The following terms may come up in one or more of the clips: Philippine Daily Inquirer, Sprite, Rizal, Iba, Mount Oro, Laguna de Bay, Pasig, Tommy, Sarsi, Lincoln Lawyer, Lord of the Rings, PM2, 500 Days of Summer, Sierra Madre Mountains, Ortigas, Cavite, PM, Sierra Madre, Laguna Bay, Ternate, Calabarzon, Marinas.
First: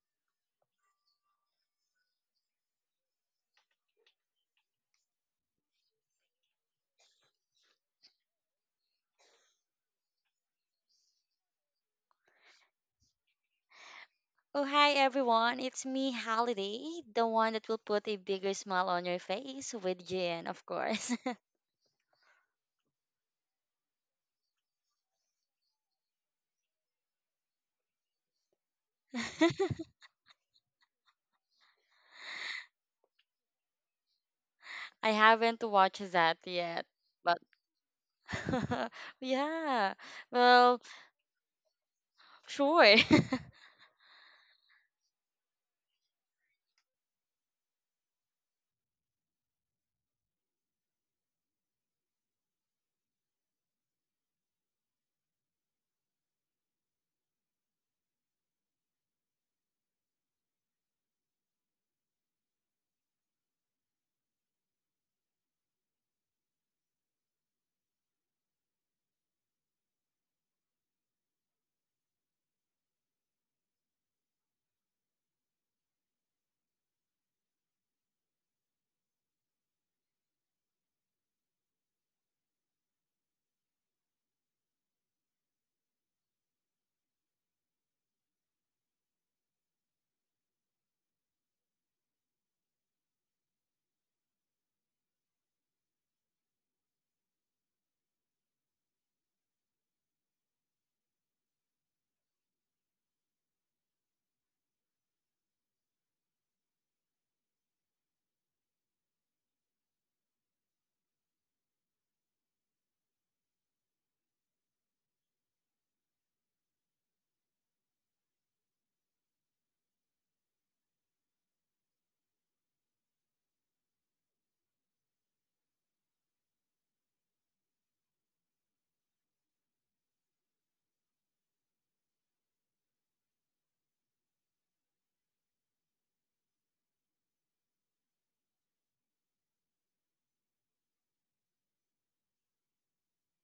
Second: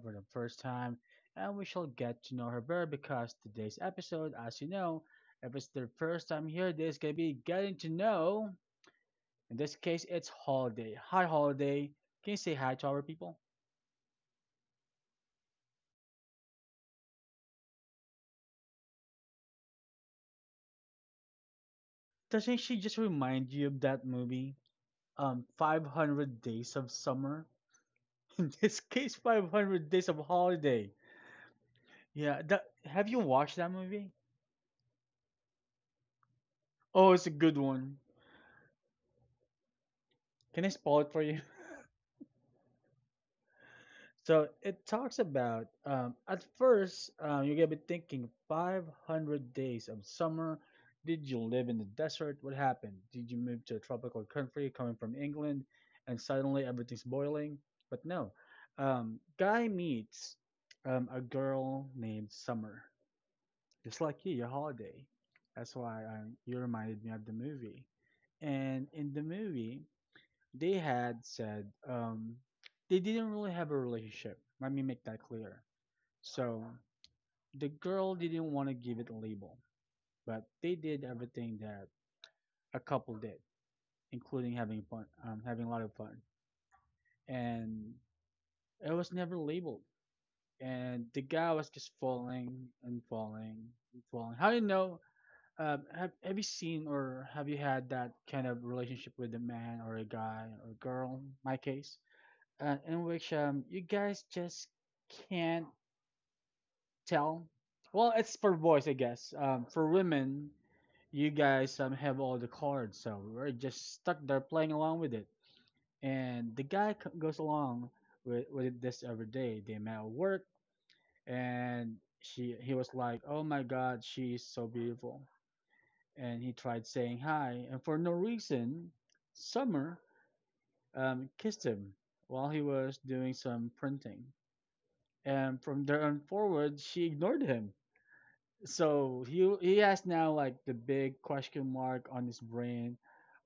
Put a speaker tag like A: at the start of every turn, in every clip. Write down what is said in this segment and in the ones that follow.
A: for the first time. And we shall get to know her better because today's episode, as you know, if it's their first time here, this can be getting to know. In this case, it's Holiday. Hi, Holiday. Can you say hi to our people?
B: Oh, hi everyone. It's me, Holiday, the one that will put a bigger smile on your face with Jen, of course.
A: Doesn't she just remind you of that movie, 500 Days of Summer? In this case, 500 Days of Holiday. Yeah, that have you watched that movie?
B: I haven't watched that yet,
A: Oh, it's a
B: but
A: good one.
B: yeah,
A: Can I
B: well,
A: spoil it for you?
B: sure.
A: So it talks about at first, you're gonna be thinking 500 days of summer. Did you live in the desert? What happened? Did you move to a tropical country coming from England, and suddenly everything's boiling? But no, guy meets a girl named Summer, just like you, your Holiday. That's why you reminded me of the movie. And in the movie, they had said they didn't really have a relationship. Let me make that clear. So the girl didn't want to give it a label, but they did everything that a couple did, including having fun, having a lot of fun. And it was never labeled. And the guy was just falling and falling and falling. How do you know? Have you seen or have you had that kind of relationship with a man or a guy or a girl? My case, in which you guys just can't tell. Well, it's for boys, I guess. For women, you guys have all the cards, so we're just stuck there playing along with it. And the goes along with this every day. They met at work, and she he was like, "Oh my God, she's so beautiful," and he tried saying hi. And for no reason, Summer kissed him while he was doing some printing. And from there on forward, she ignored him. So he has now like the big question mark on his brain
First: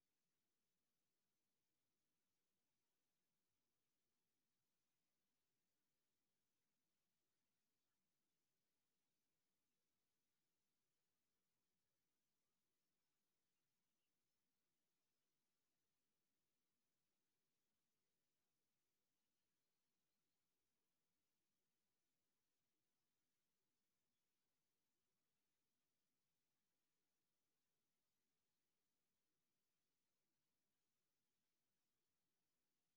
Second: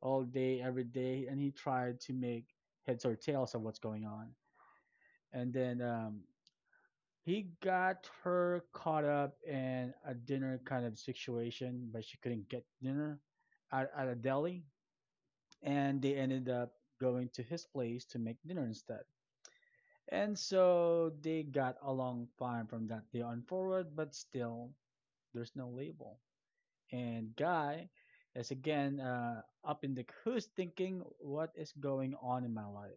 A: all day, every day, and he tried to make heads or tails of what's going on. And then he got her caught up in a dinner kind of situation, but she couldn't get dinner at a deli and they ended up going to his place to make dinner instead. And so they got along fine from that day on forward, but still, there's no label. And Guy is again up in the who's thinking, what is going on in my life?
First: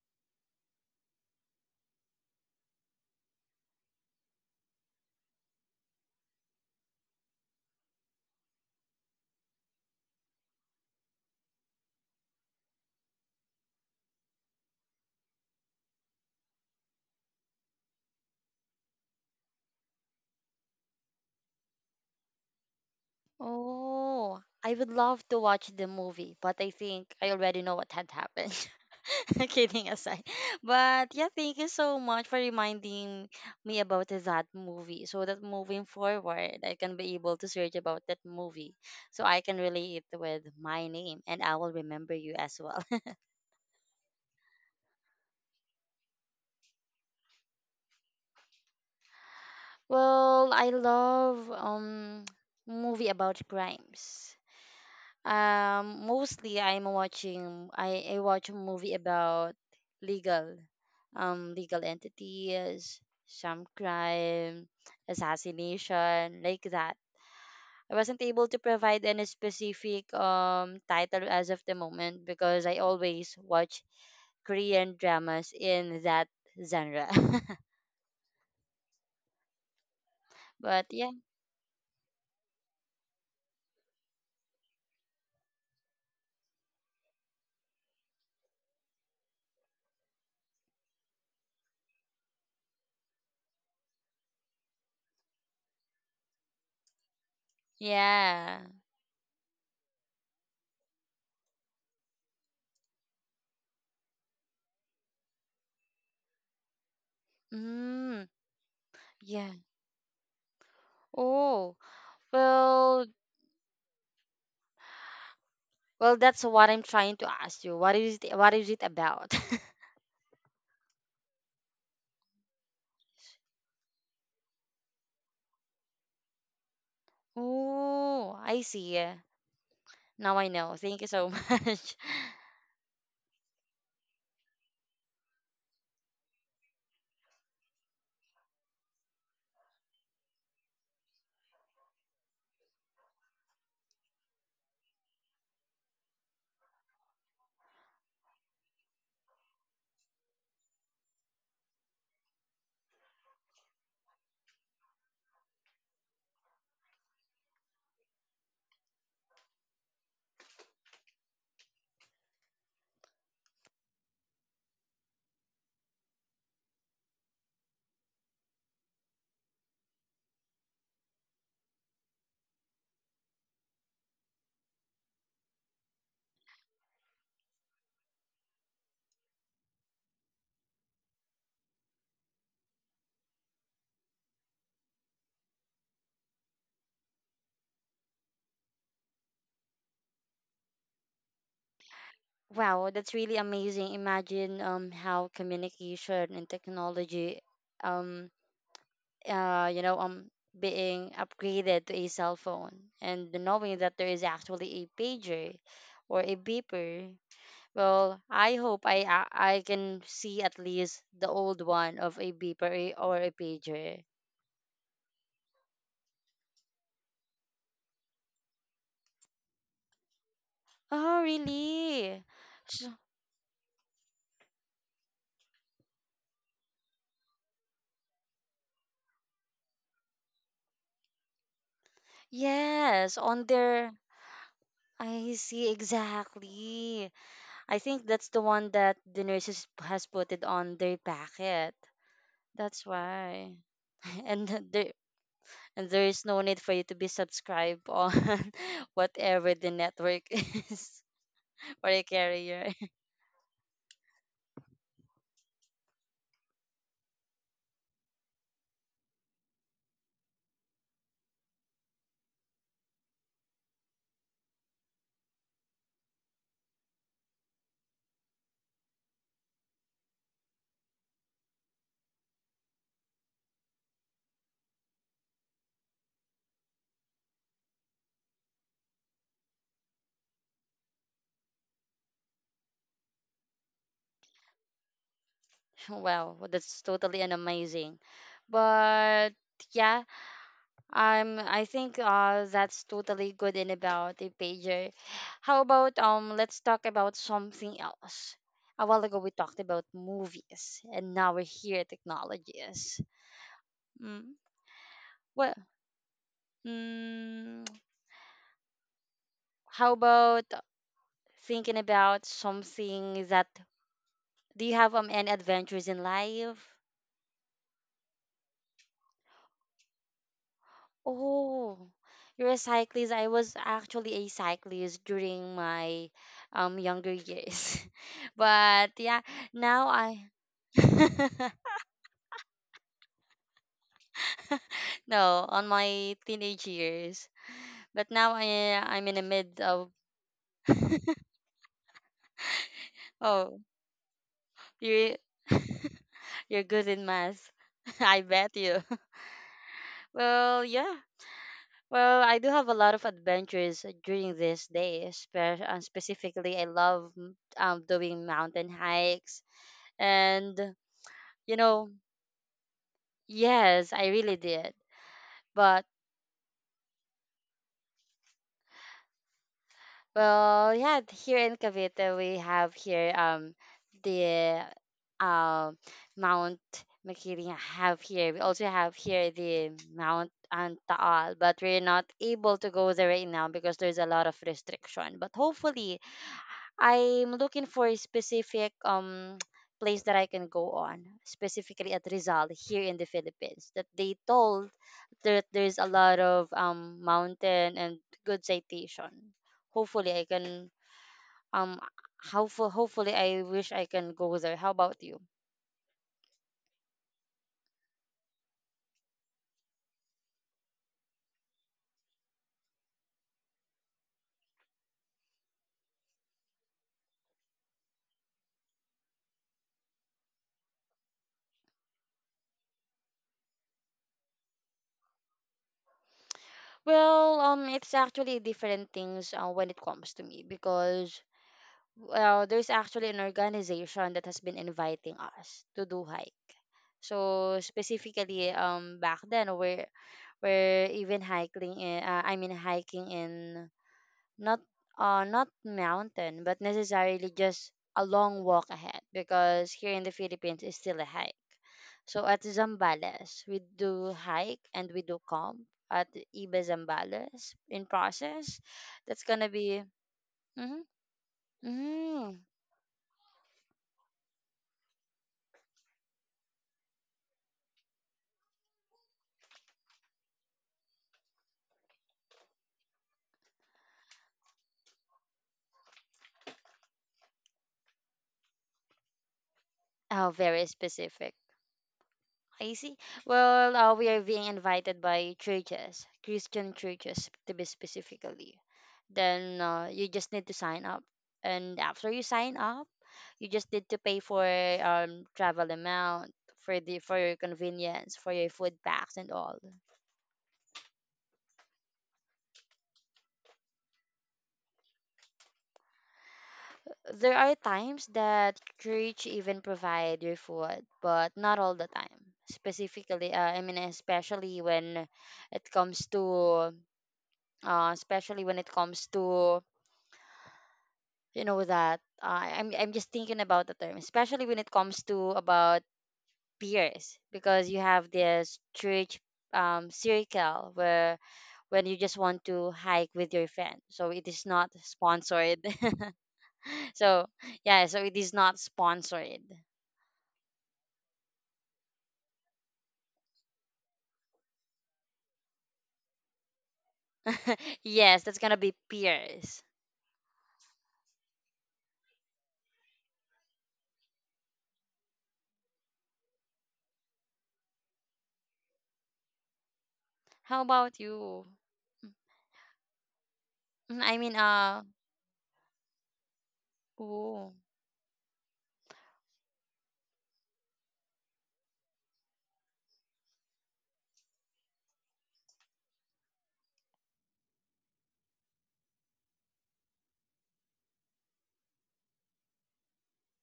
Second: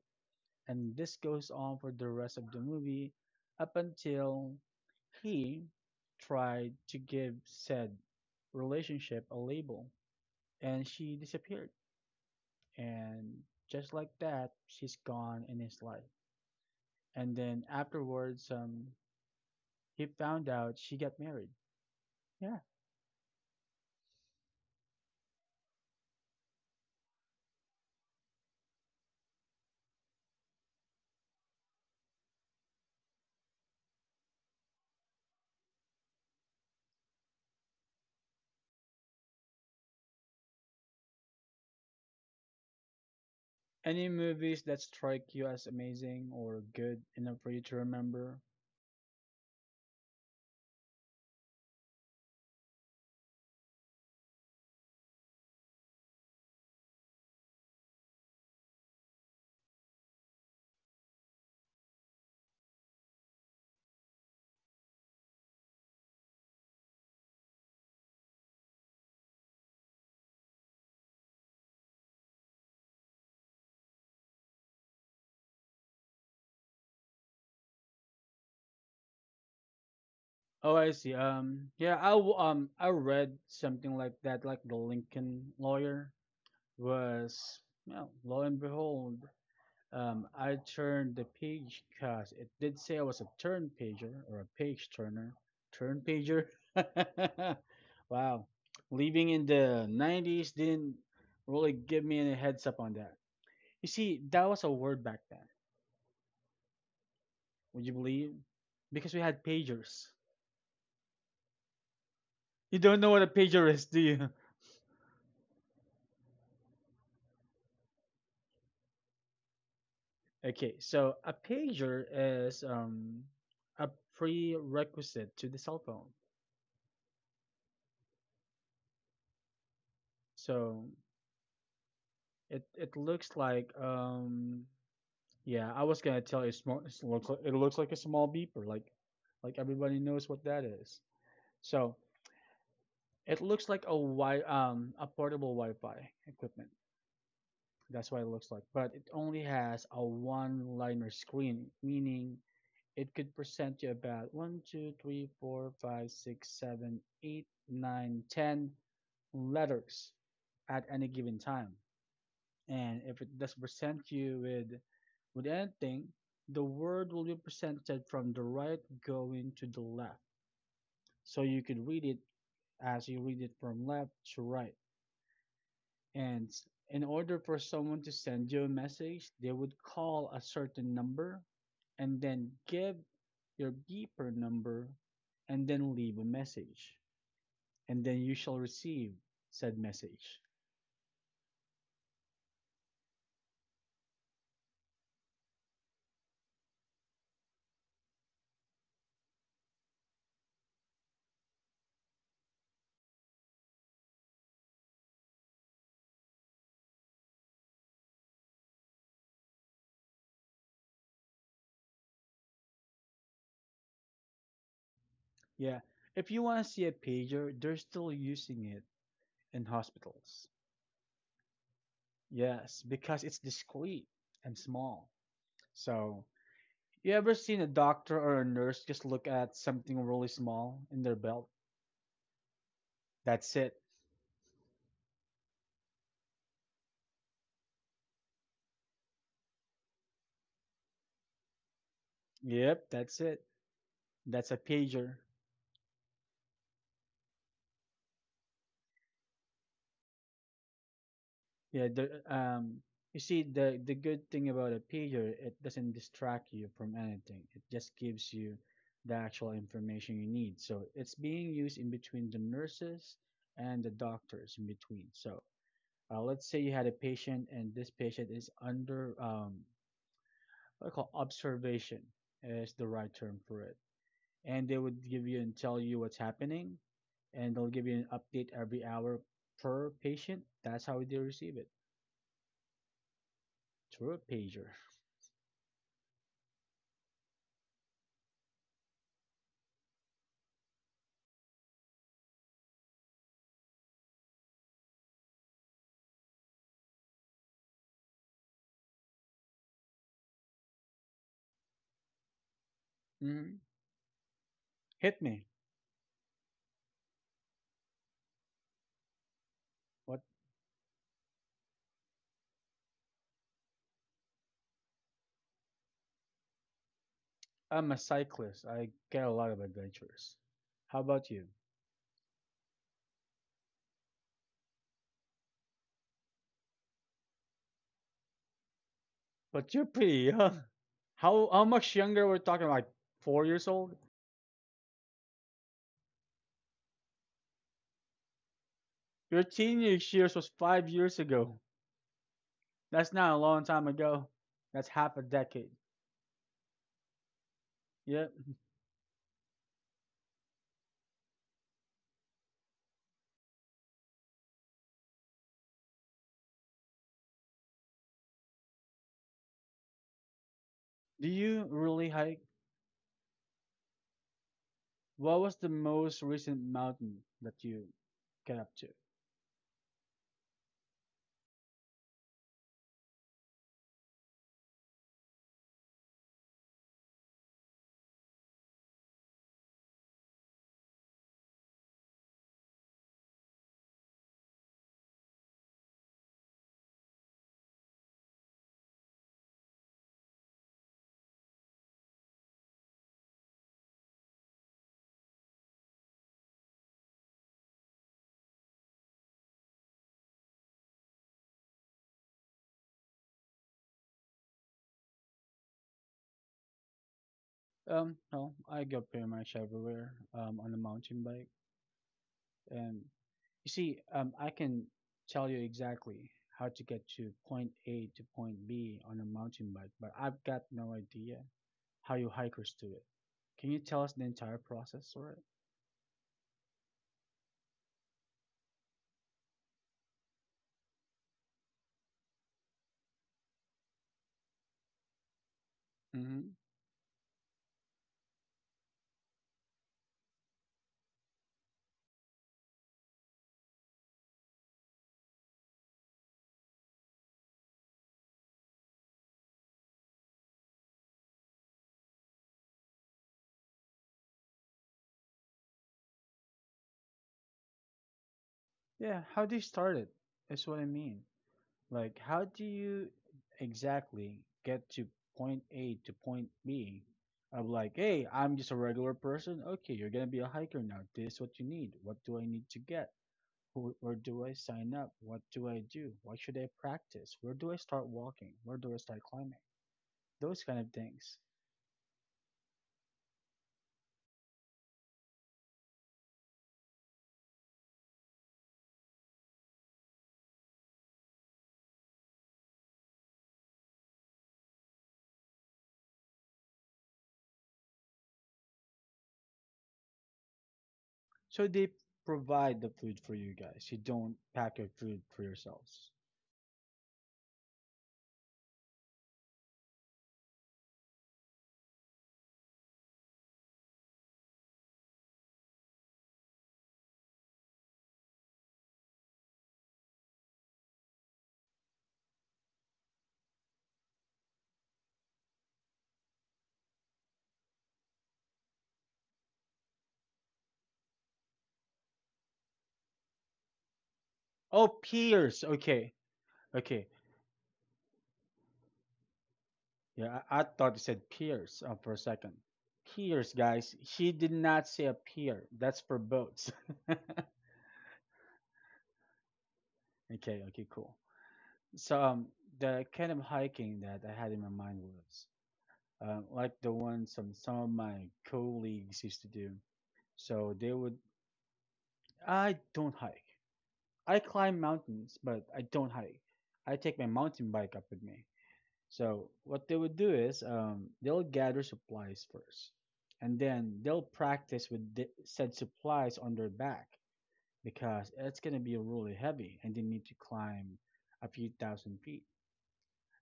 A: And this goes on for the rest of the movie up until he tried to give said relationship a label and she disappeared. And just like that, she's gone in his life. And then afterwards, he found out she got married. Yeah.
B: Oh, I would love to watch the movie, but I think I already know what had happened. Kidding aside. But yeah, thank you so much for reminding me about that movie so that moving forward, I can be able to search about that movie so I can relate it with my name and I will remember you as well.
A: Any movies that strike you as amazing or good enough for you to remember?
B: Well, I love movie about crimes. Mostly I watch a movie about legal legal entities, some crime, assassination, like that. I wasn't able to provide any specific title as of the moment because I always watch Korean dramas in that genre.
A: Oh,
B: But
A: I
B: yeah,
A: see. Yeah, I read something like that, like the Lincoln Lawyer was, well, lo and behold, I turned the page because it did say I was a turn pager or a page turner. Turn pager. Wow.
B: yeah.
A: Living in the 90s didn't really give me any heads up on that. You see, that was a word back then. Would you
B: Mm,
A: believe? Because we had
B: yeah.
A: pagers.
B: Oh,
A: You don't
B: well,
A: know what a pager is, do you?
B: That's what I'm trying to ask you. What is it about?
A: Okay, so a pager is a prerequisite to the cell phone.
B: Oh, I see. Now I know.
A: So
B: Thank you so much.
A: it looks like yeah, I was gonna tell you. Small, it looks like a small beeper, like everybody knows what that is. So it looks like a a portable Wi-Fi equipment. That's what it looks like, but it only has a one-liner screen, meaning it could present you about one, two, three, four, five, six, seven, eight, nine, ten letters at any given time. And if it does present you with anything, the word will be presented from the right going to the left. So you could read it as you read it from left to right. And in order for someone to send you a message, they would call a certain number and then give your beeper number and then leave a message. And then you shall receive said message.
B: Wow, that's really amazing. Imagine how communication and technology um being upgraded to a cell phone and knowing that there is actually a pager or a beeper. Well, I hope I can see at least the old one of a beeper or a pager.
A: Yeah. If you want to see a pager, they're still using it in hospitals.
B: Oh, really?
A: Yes,
B: So,
A: because it's discreet and small. So, you ever seen a doctor or a nurse just look at something really small in their belt?
B: yes, on
A: That's it.
B: their. I see exactly. I think that's the one that the nurses has put it on their packet. That's
A: Yep, that's it.
B: why.
A: That's a
B: There
A: pager.
B: And there is no need for you to be subscribed on whatever the network is or
A: Yeah,
B: a carrier.
A: you see, the good thing about a pager, it doesn't distract you from anything. It just gives you the actual information you need. So it's being used in between the nurses and the doctors in between. So let's say you had a patient, and this patient is under what I call observation is the right term for it. And they would give you and tell you what's happening, and they'll give you an update every hour per patient. That's how they receive it through a pager.
B: Wow, that's totally an amazing. But yeah, I think that's totally good and about the pager. How about let's talk about something else. A while ago we talked about movies and now we're here at technologies.
A: Hmm.
B: Mm.
A: Hit me.
B: Well, mm, how
A: What?
B: about thinking about something that do you have any adventures in life?
A: I'm a cyclist. I get a lot of adventures. How about you?
B: Oh, you're a cyclist. I was actually a cyclist during my younger years. But yeah,
A: But
B: now
A: you're
B: I
A: pretty young. How much younger we're talking? Like 4 years old?
B: no, on my teenage years. But now I'm in the
A: Your
B: mid of
A: teenage years was 5 years ago. That's not a
B: oh,
A: long time ago. That's
B: you
A: half a decade.
B: you're good in math. I
A: Yep.
B: bet you. Well, yeah. Well, I do have a lot of adventures during this day. Specifically, I love doing mountain hikes and
A: Do
B: you
A: you
B: know,
A: really hike?
B: yes, I really did.
A: What was the
B: But
A: most recent mountain that you get up to?
B: well, yeah, here in Cavite we have here the um Mount Makili have here. We also have here the Mount Antaal, but we're not able to go there right now because there's a lot of restriction. But hopefully I'm looking for a specific place that I can go on, specifically at Rizal here in the Philippines. That they told that there's a lot of mountain and good citation. Hopefully I can um hopefully I wish I can go there. How about you?
A: No, I go pretty much everywhere on a mountain bike. And you see, I can tell you exactly how to get to point A to point B on a mountain bike, but I've got no idea how you hikers do it. Can you tell us the entire process for it?
B: Well, it's actually different things when it comes to me because well, there's actually an organization that has been inviting us to do
A: Mm-hmm.
B: hike. So specifically, back then we're even hiking. I mean, hiking in not not mountain, but necessarily just a long walk ahead because here in the Philippines it's still a hike. So at Zambales, we do hike and we do camp at Iba Zambales in process.
A: Yeah,
B: That's
A: how
B: gonna
A: they
B: be.
A: started. That's what I
B: Mm-hmm,
A: mean. Like,
B: mm-hmm.
A: how do you exactly get to point A to point B? I'm like, hey, I'm just a regular person. Okay, you're gonna be a hiker now. This is what you need. What do I need to get? Who, where do I sign up? What do I do? What should I practice? Where do I start walking? Where do I start climbing?
B: Oh,
A: Those
B: very
A: kind of
B: specific.
A: things.
B: I see. Well, we are being invited by churches, Christian churches to be specifically. Then you just need to sign up, and after you sign up, you just need to pay for travel amount for the for your convenience, for your food packs and all.
A: So they provide the food for you guys. You don't pack your food for yourselves.
B: There are times that church even provide your food, but not all the time. Specifically, I mean, especially when it comes to especially when it comes to you know that I'm just thinking about the term, especially when it comes to about peers, because you have this church circle where when you just want to hike with your friend, so it is not
A: Oh,
B: sponsored.
A: peers. Okay, okay.
B: so yeah, so it is not sponsored.
A: Yeah, I thought you said peers for a second. Peers, guys. She did not say a pier. That's for boats.
B: yes, that's gonna be peers.
A: Okay, okay, cool. So the kind of hiking that I had in my mind was like the one some of my colleagues used to do.
B: How
A: So they
B: about
A: would.
B: you?
A: I don't hike.
B: Mm, I mean,
A: I climb
B: uh,
A: mountains, but I don't hike. I take my
B: ooh.
A: mountain bike up with me. So what they would do is they'll gather supplies first, and then they'll practice with the said supplies on their back because it's gonna be really heavy, and they need to climb a few thousand feet.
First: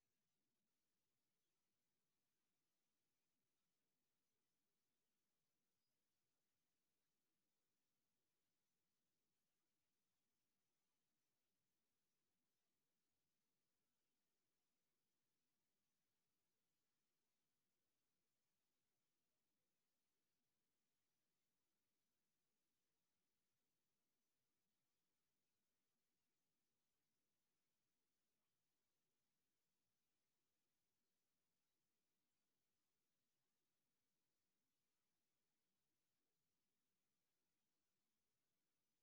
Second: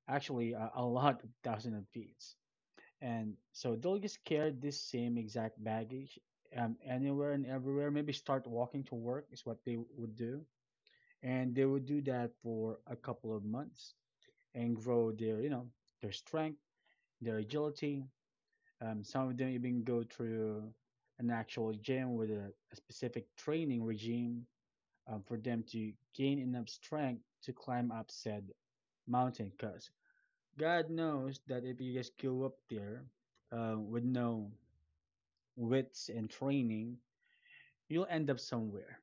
A: Actually, a lot of thousand of feet. And so they'll just carry this same exact baggage anywhere and everywhere. Maybe start walking to work is what they would do, and they would do that for a couple of months and grow their, you know, their strength, their agility. Some of them even go through an actual gym with a specific training regime for them to gain enough strength to climb up said mountain. Because God knows that if you just go up there with no wits and training, you'll end up somewhere.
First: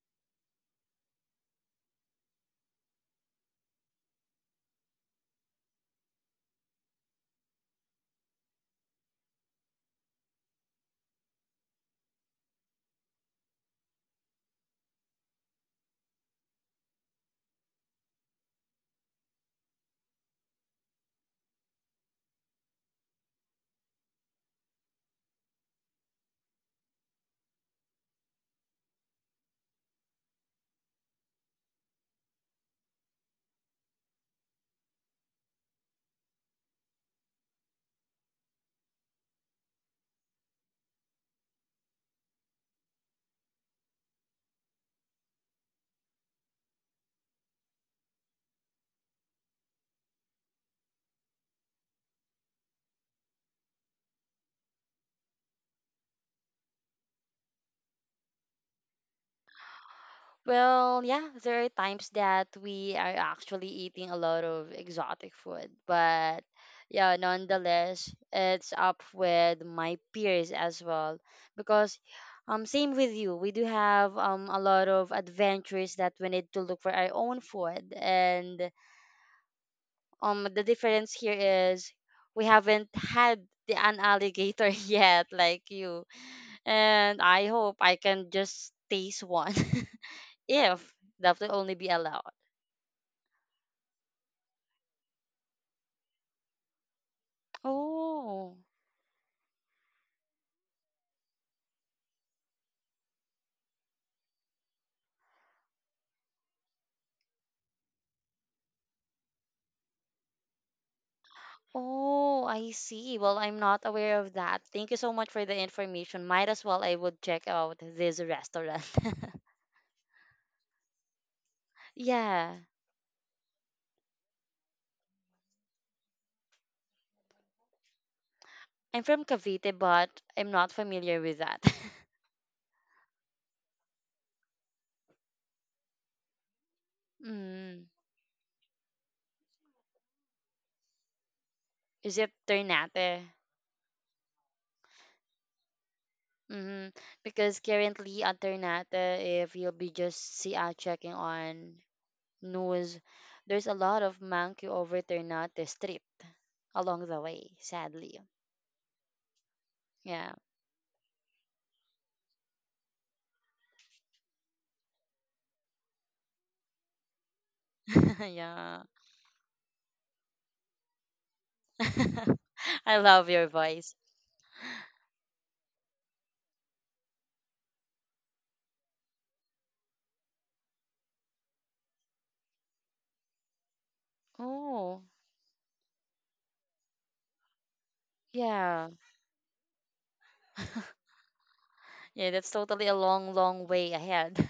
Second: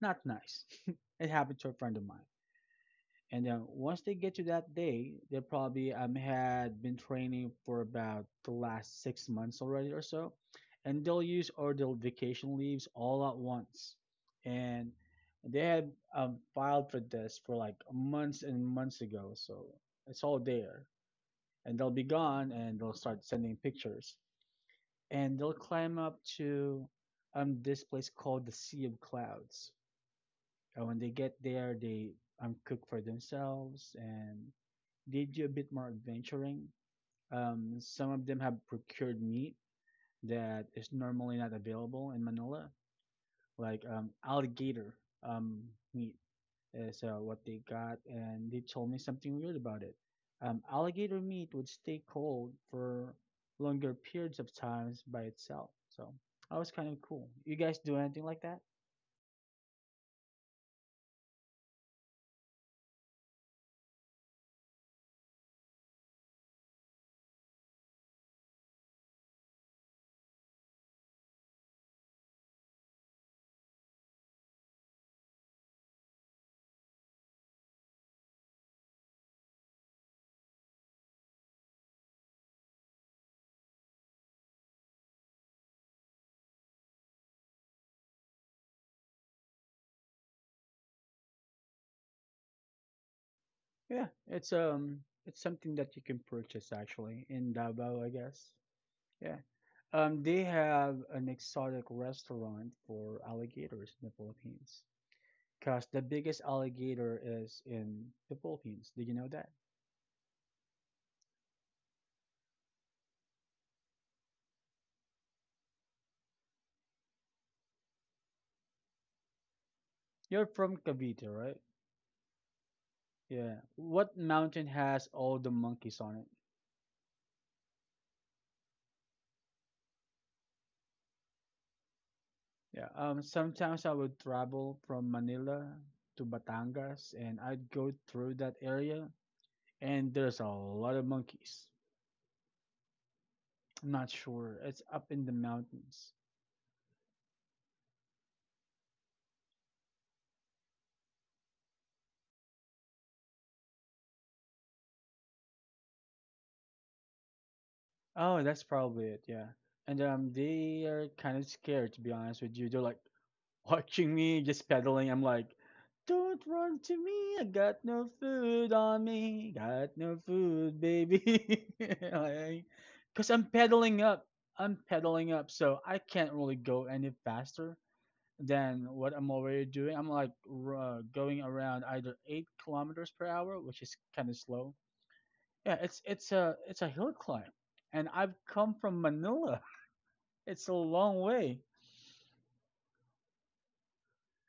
A: Not nice. It happened to a friend of mine. And then once they get to that day, they probably had been training for about the last 6 months already or so, and they'll use all their vacation leaves all at once. And they had filed for this for like months and months ago, so it's all there. And they'll be gone, and they'll start sending pictures, and they'll climb up to this place called the Sea of Clouds. And when they get there, they cook for themselves and they do a bit more adventuring. Some of them have procured meat that is normally not available in Manila, like alligator um, meat is what they got, and they told me something weird about it. Alligator meat would stay cold for longer periods of times by itself, so that was kind of cool. You guys do anything like that?
B: Well, yeah, there are times that we are actually eating a lot of exotic food, but yeah, nonetheless, it's up with my peers as well because same with you. We do have a lot of adventures that we need to look for our own food and the difference here is we haven't had the an alligator yet like you. And I hope I can just taste one. If that will only be allowed.
A: Yeah, it's something that you can purchase actually in Davao, I guess.
B: Oh,
A: Yeah. They have an exotic restaurant for alligators in the Philippines. Because the biggest alligator is in the Philippines. Did you know that?
B: oh, I see. Well, I'm not aware of that. Thank you so much for the information. Might as well I would check out this restaurant.
A: You're from Cavite, right?
B: yeah,
A: Yeah. What mountain has all the monkeys on it?
B: I'm from Cavite, but I'm not familiar with that.
A: Yeah. Sometimes I would travel from Manila to Batangas, and I'd go
B: mm.
A: through that area, and there's a lot of monkeys.
B: Is it Ternate?
A: I'm not sure. It's up in the mountains.
B: Mm-hmm. Because currently at Ternate, if you'll be just see checking on news, there's a lot of monkey over Ternate Street along the way, sadly.
A: Oh, that's probably it. Yeah, and
B: Yeah.
A: they are kind of scared, to be honest with you. They're like watching me just pedaling. I'm like, don't run to me. I got no food
B: yeah.
A: on me. Got no food, baby. Like,
B: I
A: cause
B: love
A: I'm
B: your voice.
A: pedaling up. I'm pedaling up, so I can't really go any faster than what I'm already doing. I'm like going around either 8 kilometers per hour, which is kind of slow.
B: Oh,
A: Yeah, it's a hill climb, and I've come
B: yeah.
A: from Manila. It's a long way.
B: Yeah, that's totally a long, long way ahead.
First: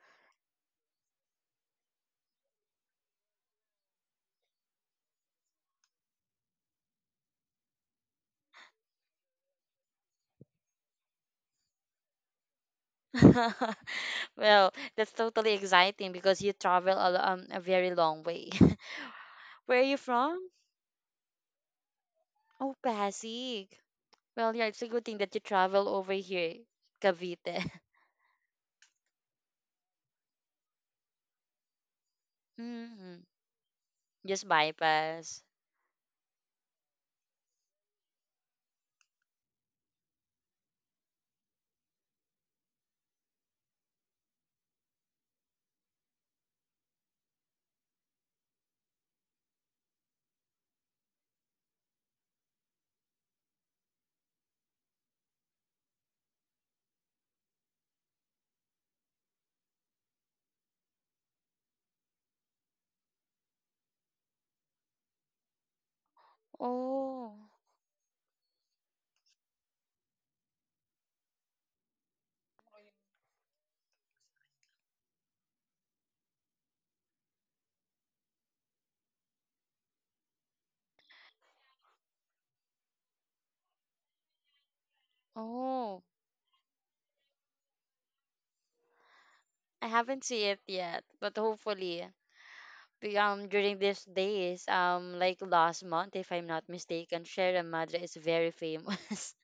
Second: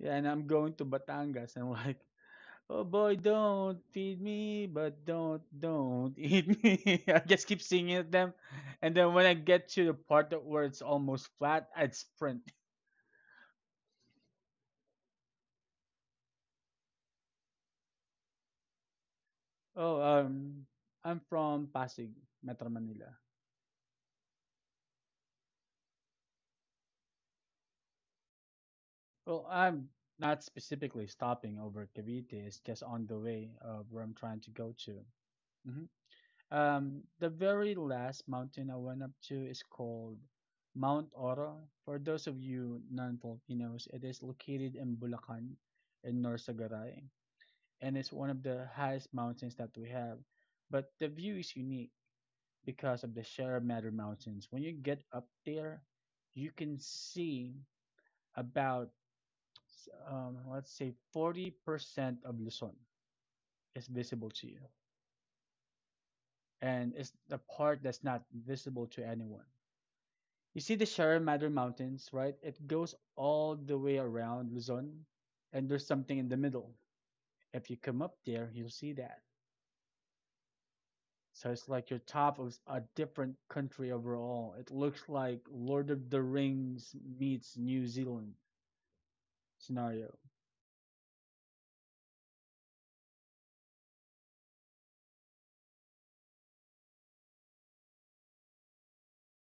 A: Yeah, and I'm going to Batangas, and like, oh boy, don't feed me, but don't eat me. I just keep singing at them, and then when I get to the part that where it's almost flat, I'd sprint.
B: Well, that's totally exciting because you travel a very long way. Where are you
A: Oh,
B: from?
A: I'm from Pasig, Metro
B: Oh,
A: Manila.
B: Pasig. Well, yeah, it's a good thing that you travel over here, Cavite.
A: Well, I'm not specifically stopping over Cavite. It's just on the
B: Mm,
A: way of where I'm trying
B: just
A: to go to.
B: bypass.
A: Mhm. The very last mountain I went up to is called Mount Oro. For those of you non-Filipinos, it is located in Bulacan, in North Sagaray, and it's one of the highest mountains that we have. But the view is unique because of the Sierra Madre Mountains. When you get up there, you can see about, let's say, 40% of Luzon is visible to you, and it's
B: Oh,
A: the part that's not visible to anyone. You see the Sierra Madre Mountains, right? It goes all the way around Luzon, and there's something in the middle. If you come up there, you'll see that. So it's like you top of a different country overall. It looks like Lord
B: oh,
A: of the Rings meets New Zealand
B: I
A: scenario.
B: haven't seen it yet, but hopefully during these days like last month if I'm not mistaken Sierra Madre is very famous.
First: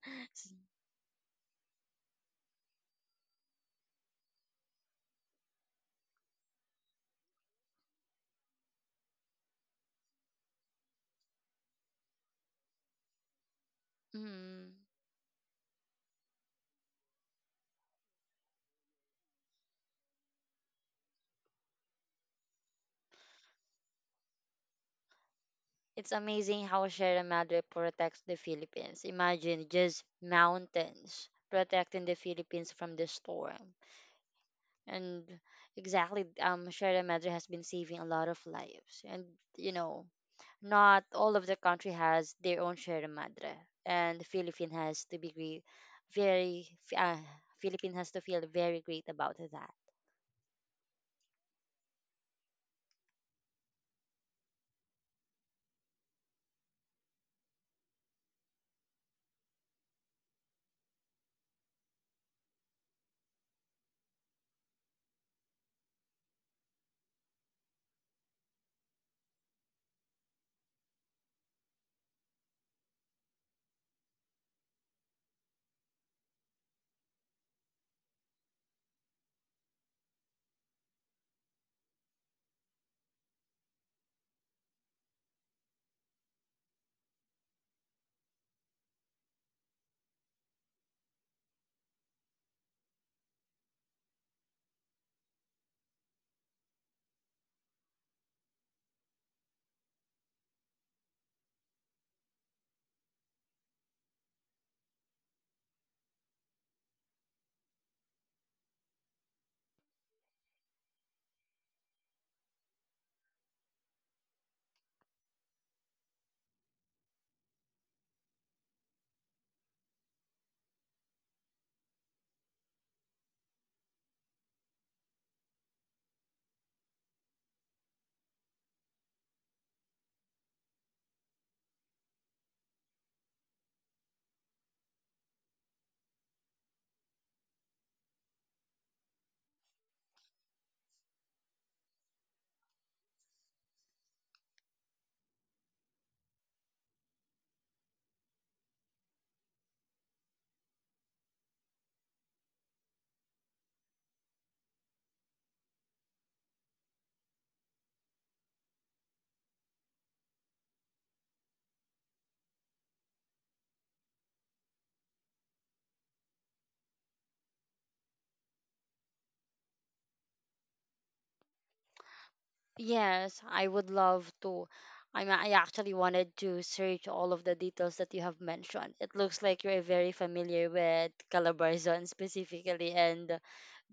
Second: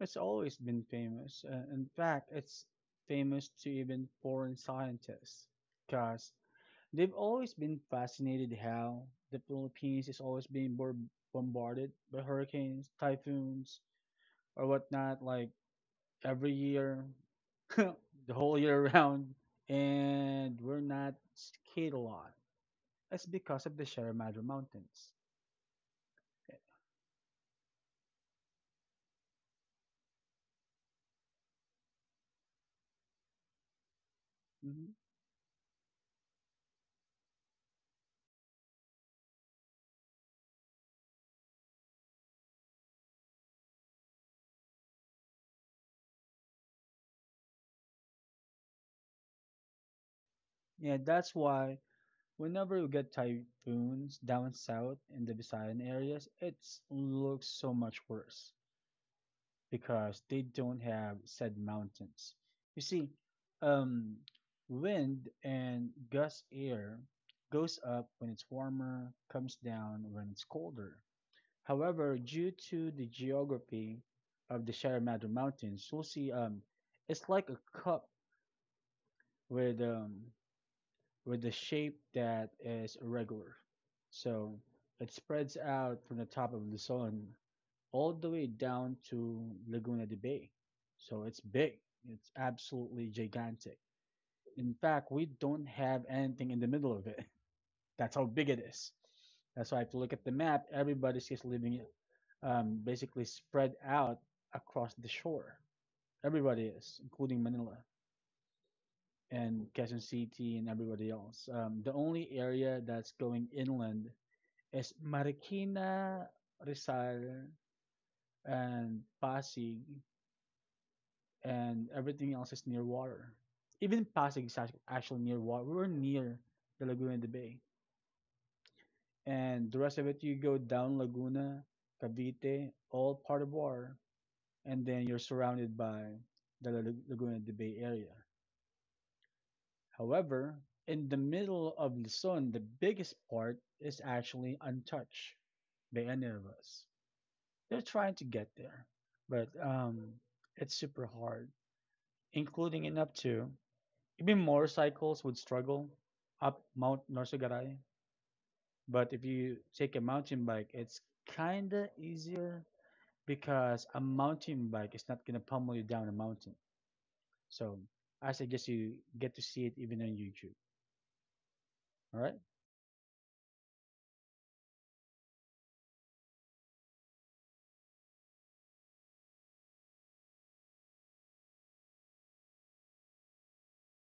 A: It's always been famous. In fact, it's famous to even foreign scientists, because they've always been fascinated how the Philippines is always being bombarded by hurricanes, typhoons, or
B: Mm.
A: whatnot, like every year, the whole year round, and we're not skate a lot. It's because of the Sierra Madre Mountains.
B: It's amazing how Sierra Madre protects the Philippines. Imagine just mountains protecting the Philippines from the storm
A: Hmm.
B: and exactly Sierra Madre has been saving a lot of lives and you know not all of the country has their own Sierra Madre, and Philippine has to be great, very uh, Philippine has to feel very great about that.
A: Yeah, that's why whenever you get typhoons down south in the Visayan areas, it looks so much worse, because they don't have said mountains. You see, um, wind and gust air goes up when it's warmer, comes down when it's colder. However, due to the geography of the Sierra Madre Mountains, we will see, it's like a cup with, with a shape that is irregular. So it spreads out from the top of Luzon all the way down to Laguna de Bay. So it's big. It's absolutely gigantic. In fact, we don't have anything in the middle of it. That's how big it is. That's why if you look at the map, everybody's just living, basically spread out across the shore. Everybody is, including Manila and Quezon City and everybody else. The only area that's going inland is Marikina, Rizal, and Pasig, and everything else is near water. Even Pasig is actually near water. We're near the Laguna and the Bay, and the rest of it you go down Laguna, Cavite, all part of water, and then you're surrounded by the Laguna and the Bay area. However, in the middle of Luzon, the biggest part is actually untouched by any of us. They're trying to get there, but it's super hard, including in up to even motorcycles would struggle up Mount Norsugaray. But if you take a mountain bike, it's kinda easier because a mountain bike is not gonna pummel you down a mountain. So I suggest you get to see it even on YouTube. All right.
B: Yes, I would love to. I mean, I actually wanted to search all of the details that you have mentioned. It looks like you're very familiar with Calabarzon specifically and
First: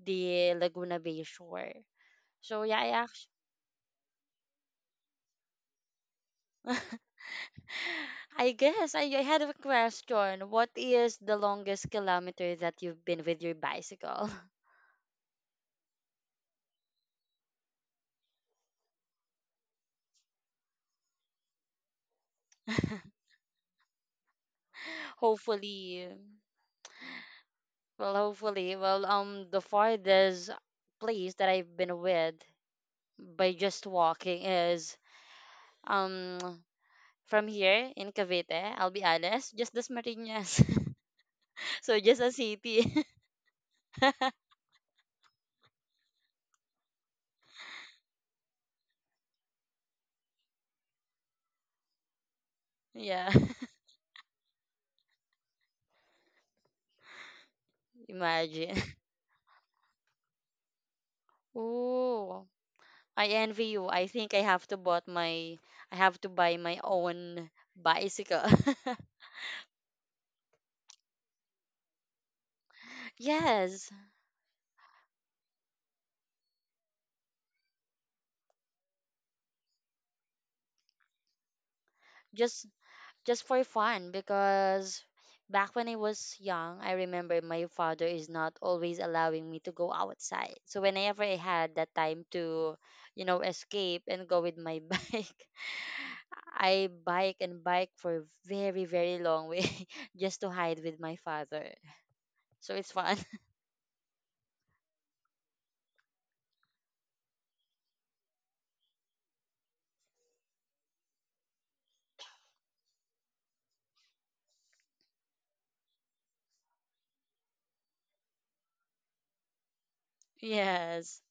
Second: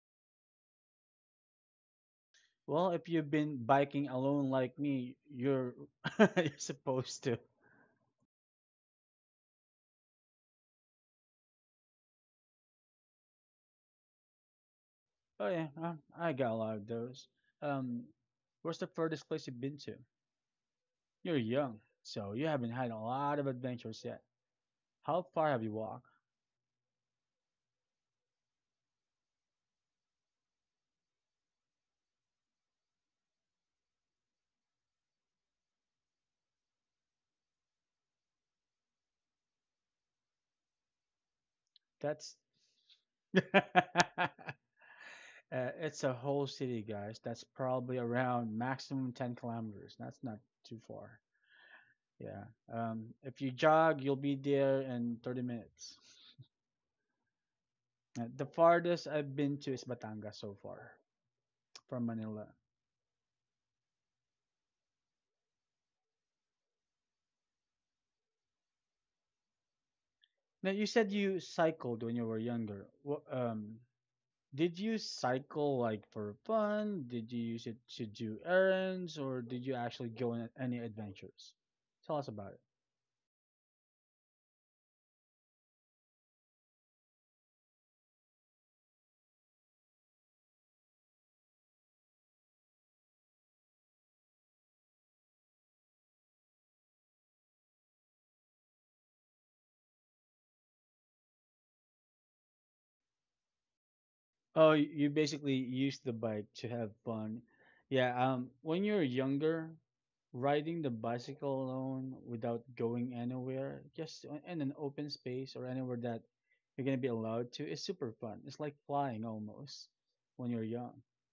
B: the Laguna Bay shore. So yeah,
A: Well,
B: I
A: if you've been biking alone like me, you're you're
B: actually
A: supposed to.
B: I guess I had a question. What is the longest kilometer that you've been with your bicycle?
A: Oh yeah, I got a lot of those. Um, Where's the furthest place you've been to? You're young, so you haven't had a lot of adventures yet. How far have you walked?
B: hopefully, well, the farthest place that I've been with by just walking is um from here in Cavite. I'll be honest, just this Marinas, so just a
A: That's
B: city.
A: uh, it's a whole city, guys. That's probably around maximum 10 kilometers. That's not too far. Yeah.
B: yeah,
A: If you jog, you'll be there in 30 minutes. The
B: imagine.
A: farthest I've been to is Batangas so far from Manila.
B: Ooh, I envy you. I have to buy my own bicycle.
A: Now, you said you cycled when you were younger.
B: yes,
A: Did you cycle like for fun? Did you use it to do errands, or did you actually go on any adventures? Tell us about it.
B: just just for fun because back when I was young, I remember my father is not always allowing me to go outside. So whenever I had that time to, you know, escape and go with my bike, I bike and bike for very very long way just to hide with my father. So it's fun.
A: Oh, you basically use the bike to have fun. Yeah, when you're younger, riding the bicycle alone without going anywhere, just in an open space or anywhere that you're gonna be allowed to, is super fun. It's like flying almost when you're young.
B: Yes.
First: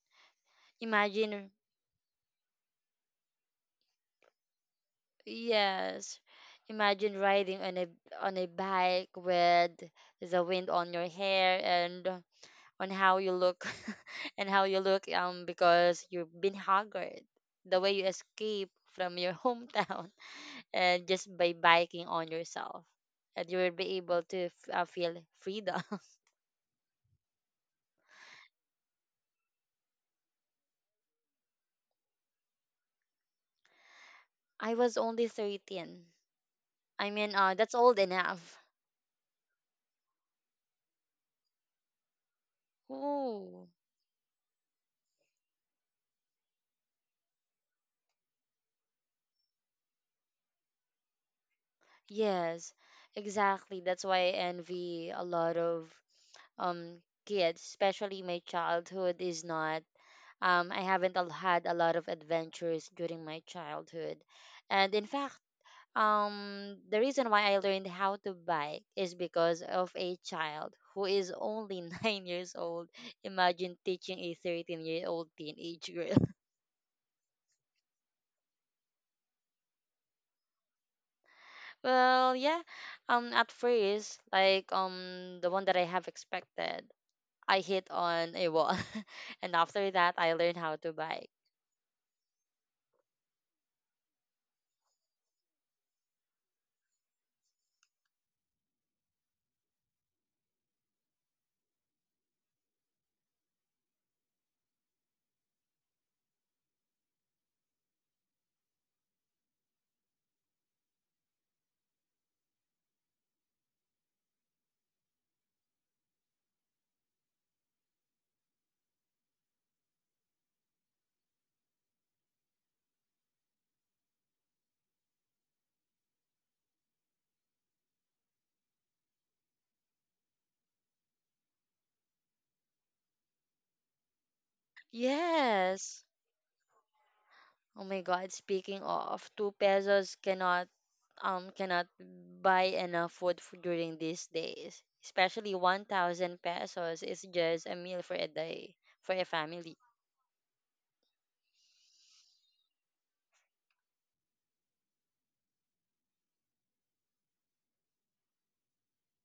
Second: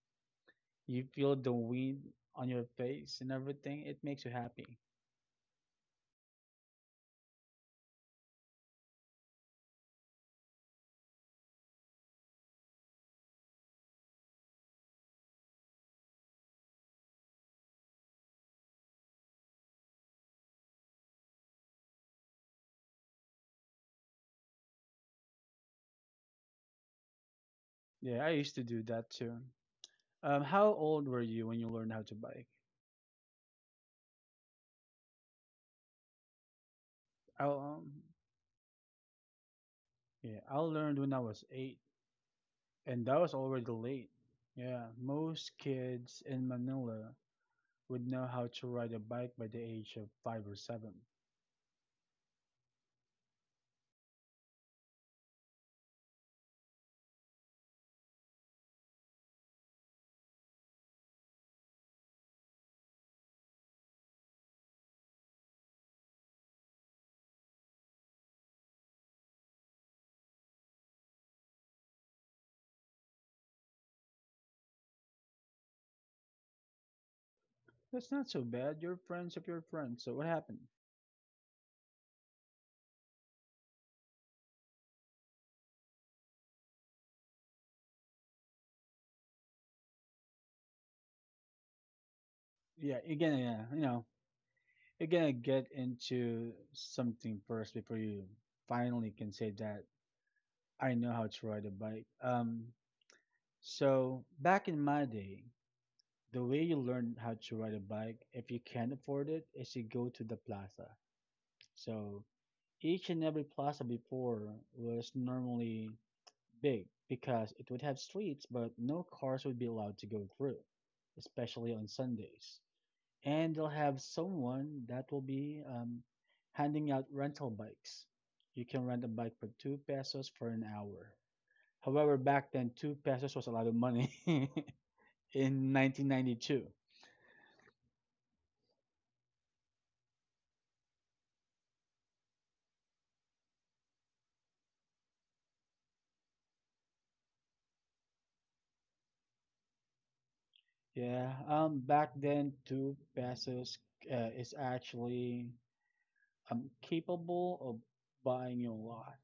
A: You feel
B: Imagine.
A: the wind on your face and everything. It makes you happy.
B: Yes. Imagine riding on a bike with the wind on your hair and on how you look and how you look because you've been hungered. The way you escape from your hometown and just by biking on yourself and you will be able to feel freedom.
A: Yeah, I used to do that too. How old were you when you learned how to bike?
B: I was only 13. I mean,
A: I,
B: that's old
A: um,
B: enough.
A: yeah, I learned when I was eight. And that was
B: Ooh.
A: already late. Yeah, most kids in Manila would know how to ride a bike by the age of five or seven.
B: Yes, exactly. That's why I envy a lot of um kids, especially my childhood is not I haven't al- had a lot of adventures during my childhood. And in fact, the reason why I learned how to bike is because of a child who is only 9 years old. Imagine teaching a 13-year-old teenage girl.
A: That's not so bad. You're friends of your friends. So what happened?
B: well, yeah. At first, like the one that I have expected, I hit on a wall. and after that, I learned how to bike.
A: Yeah, you're gonna, yeah, you know, you're gonna get into something first before you finally can say that I know how to ride a bike. So back in my day, the way you learn how to ride a bike, if you can't afford it, is you go to the plaza. So each and every plaza before was normally big because it would have streets, but no cars would be allowed to go through, especially on Sundays. And they'll have someone that will be handing out rental bikes. You can rent a bike for two pesos for an hour. However, back then, two pesos was a lot of money in
B: Yes.
A: 1992.
B: Oh my God, speaking of, 2 pesos cannot buy enough food during these days. Especially 1,000 pesos is just a meal for a day for a family.
A: Yeah, back then, two pesos is actually I capable of buying a lot.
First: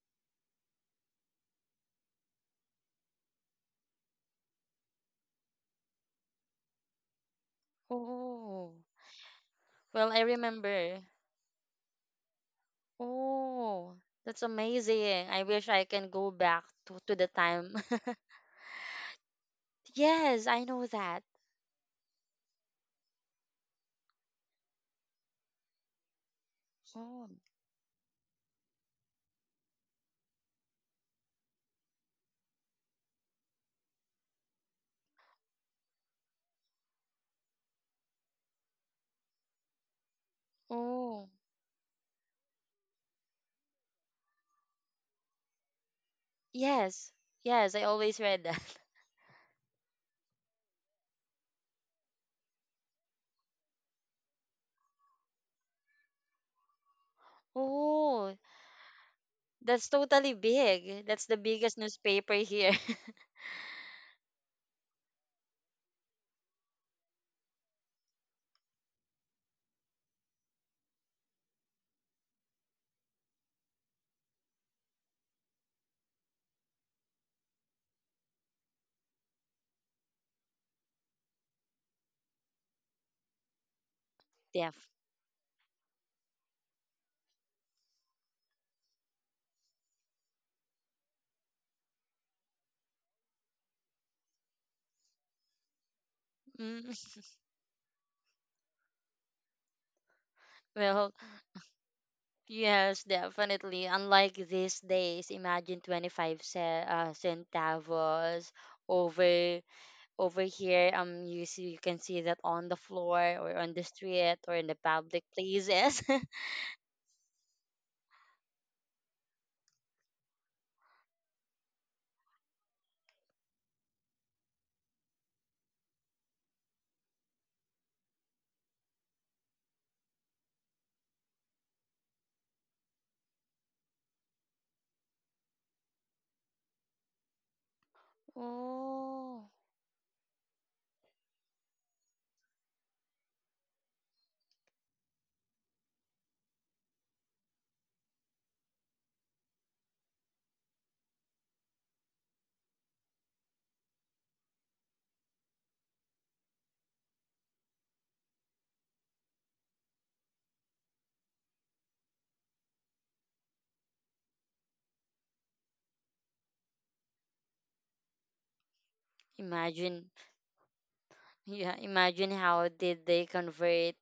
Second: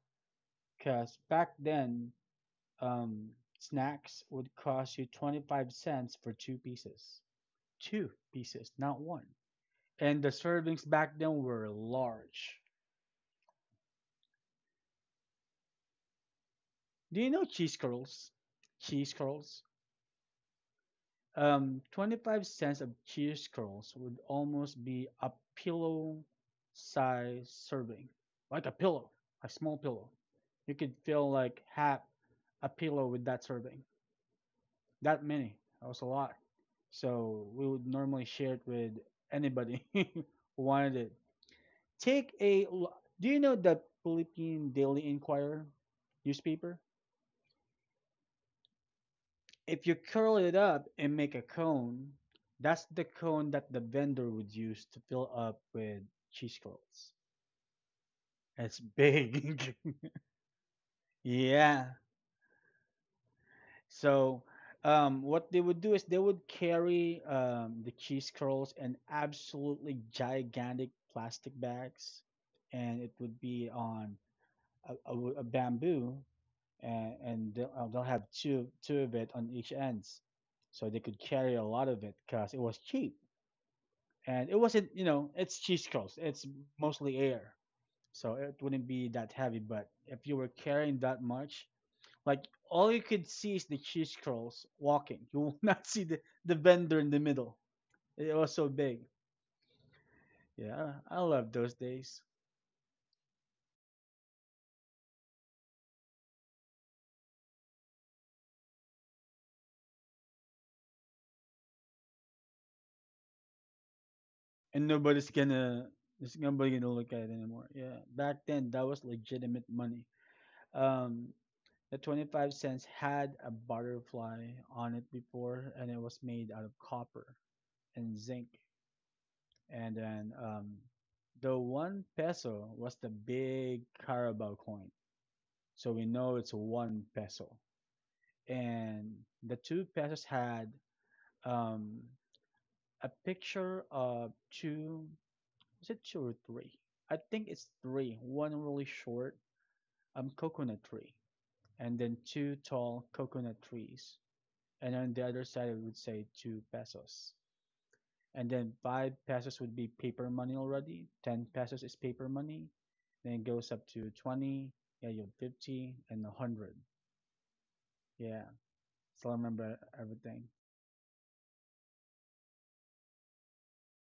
A: Because back then, um, snacks would cost you 25 cents for two pieces. Two pieces,
B: Oh,
A: not one.
B: well, I
A: And the servings
B: remember.
A: back then were large.
B: Oh, that's amazing. I wish I can go back to
A: Do
B: the
A: you know
B: time.
A: cheese curls? Cheese curls?
B: Yes, I know that.
A: 25 cents of cheese curls would almost be a pillow
B: Oh,
A: size serving, like a pillow, a small pillow. You could fill like half a pillow with that serving. That many. That was a lot. So we would normally share it with anybody who wanted it.
B: oh,
A: Take a. Do you know the Philippine Daily Inquirer newspaper?
B: yes, yes, I always read that.
A: If you curl it up and make a cone, that's the cone that the vendor would use to fill up with cheesecloths.
B: Oh,
A: It's big.
B: that's totally big. That's the biggest
A: Yeah.
B: newspaper here.
A: So what they would do is they would carry the cheese curls in absolutely gigantic plastic bags, and it would be on a bamboo, and they'll have two of it on each ends, so they could carry a lot of it because it was cheap, and it
B: Def.
A: wasn't, you know, it's cheese curls, it's mostly air, so it wouldn't be that heavy. But if you were carrying that much, like all you could see is the cheese curls walking. You will not see the
B: Mm.
A: vendor in the middle. It was so big. Yeah,
B: Well,
A: I love those days.
B: yes, definitely. Unlike these days, imagine 25 centavos over over here. You see, you can see that on the floor or on the street or in the
A: And
B: public
A: nobody's gonna
B: places.
A: there's nobody gonna look at it anymore. Yeah. Back then that was legitimate money. Um the 25 cents had a butterfly on it before, and it was made out of copper and zinc. And then the one peso was the big Carabao coin. So we know it's one peso. And
B: oh,
A: the two pesos had, um, a picture of two. Is it two or three? I think it's three. One really short, coconut tree, and then two tall coconut trees. And on the other side, it would say two pesos. And then five pesos would be paper money already. Ten pesos is paper money. Then it goes up to 20. Yeah, you have 50 and 100. Yeah, still remember
B: imagine,
A: everything.
B: yeah, imagine how did they convert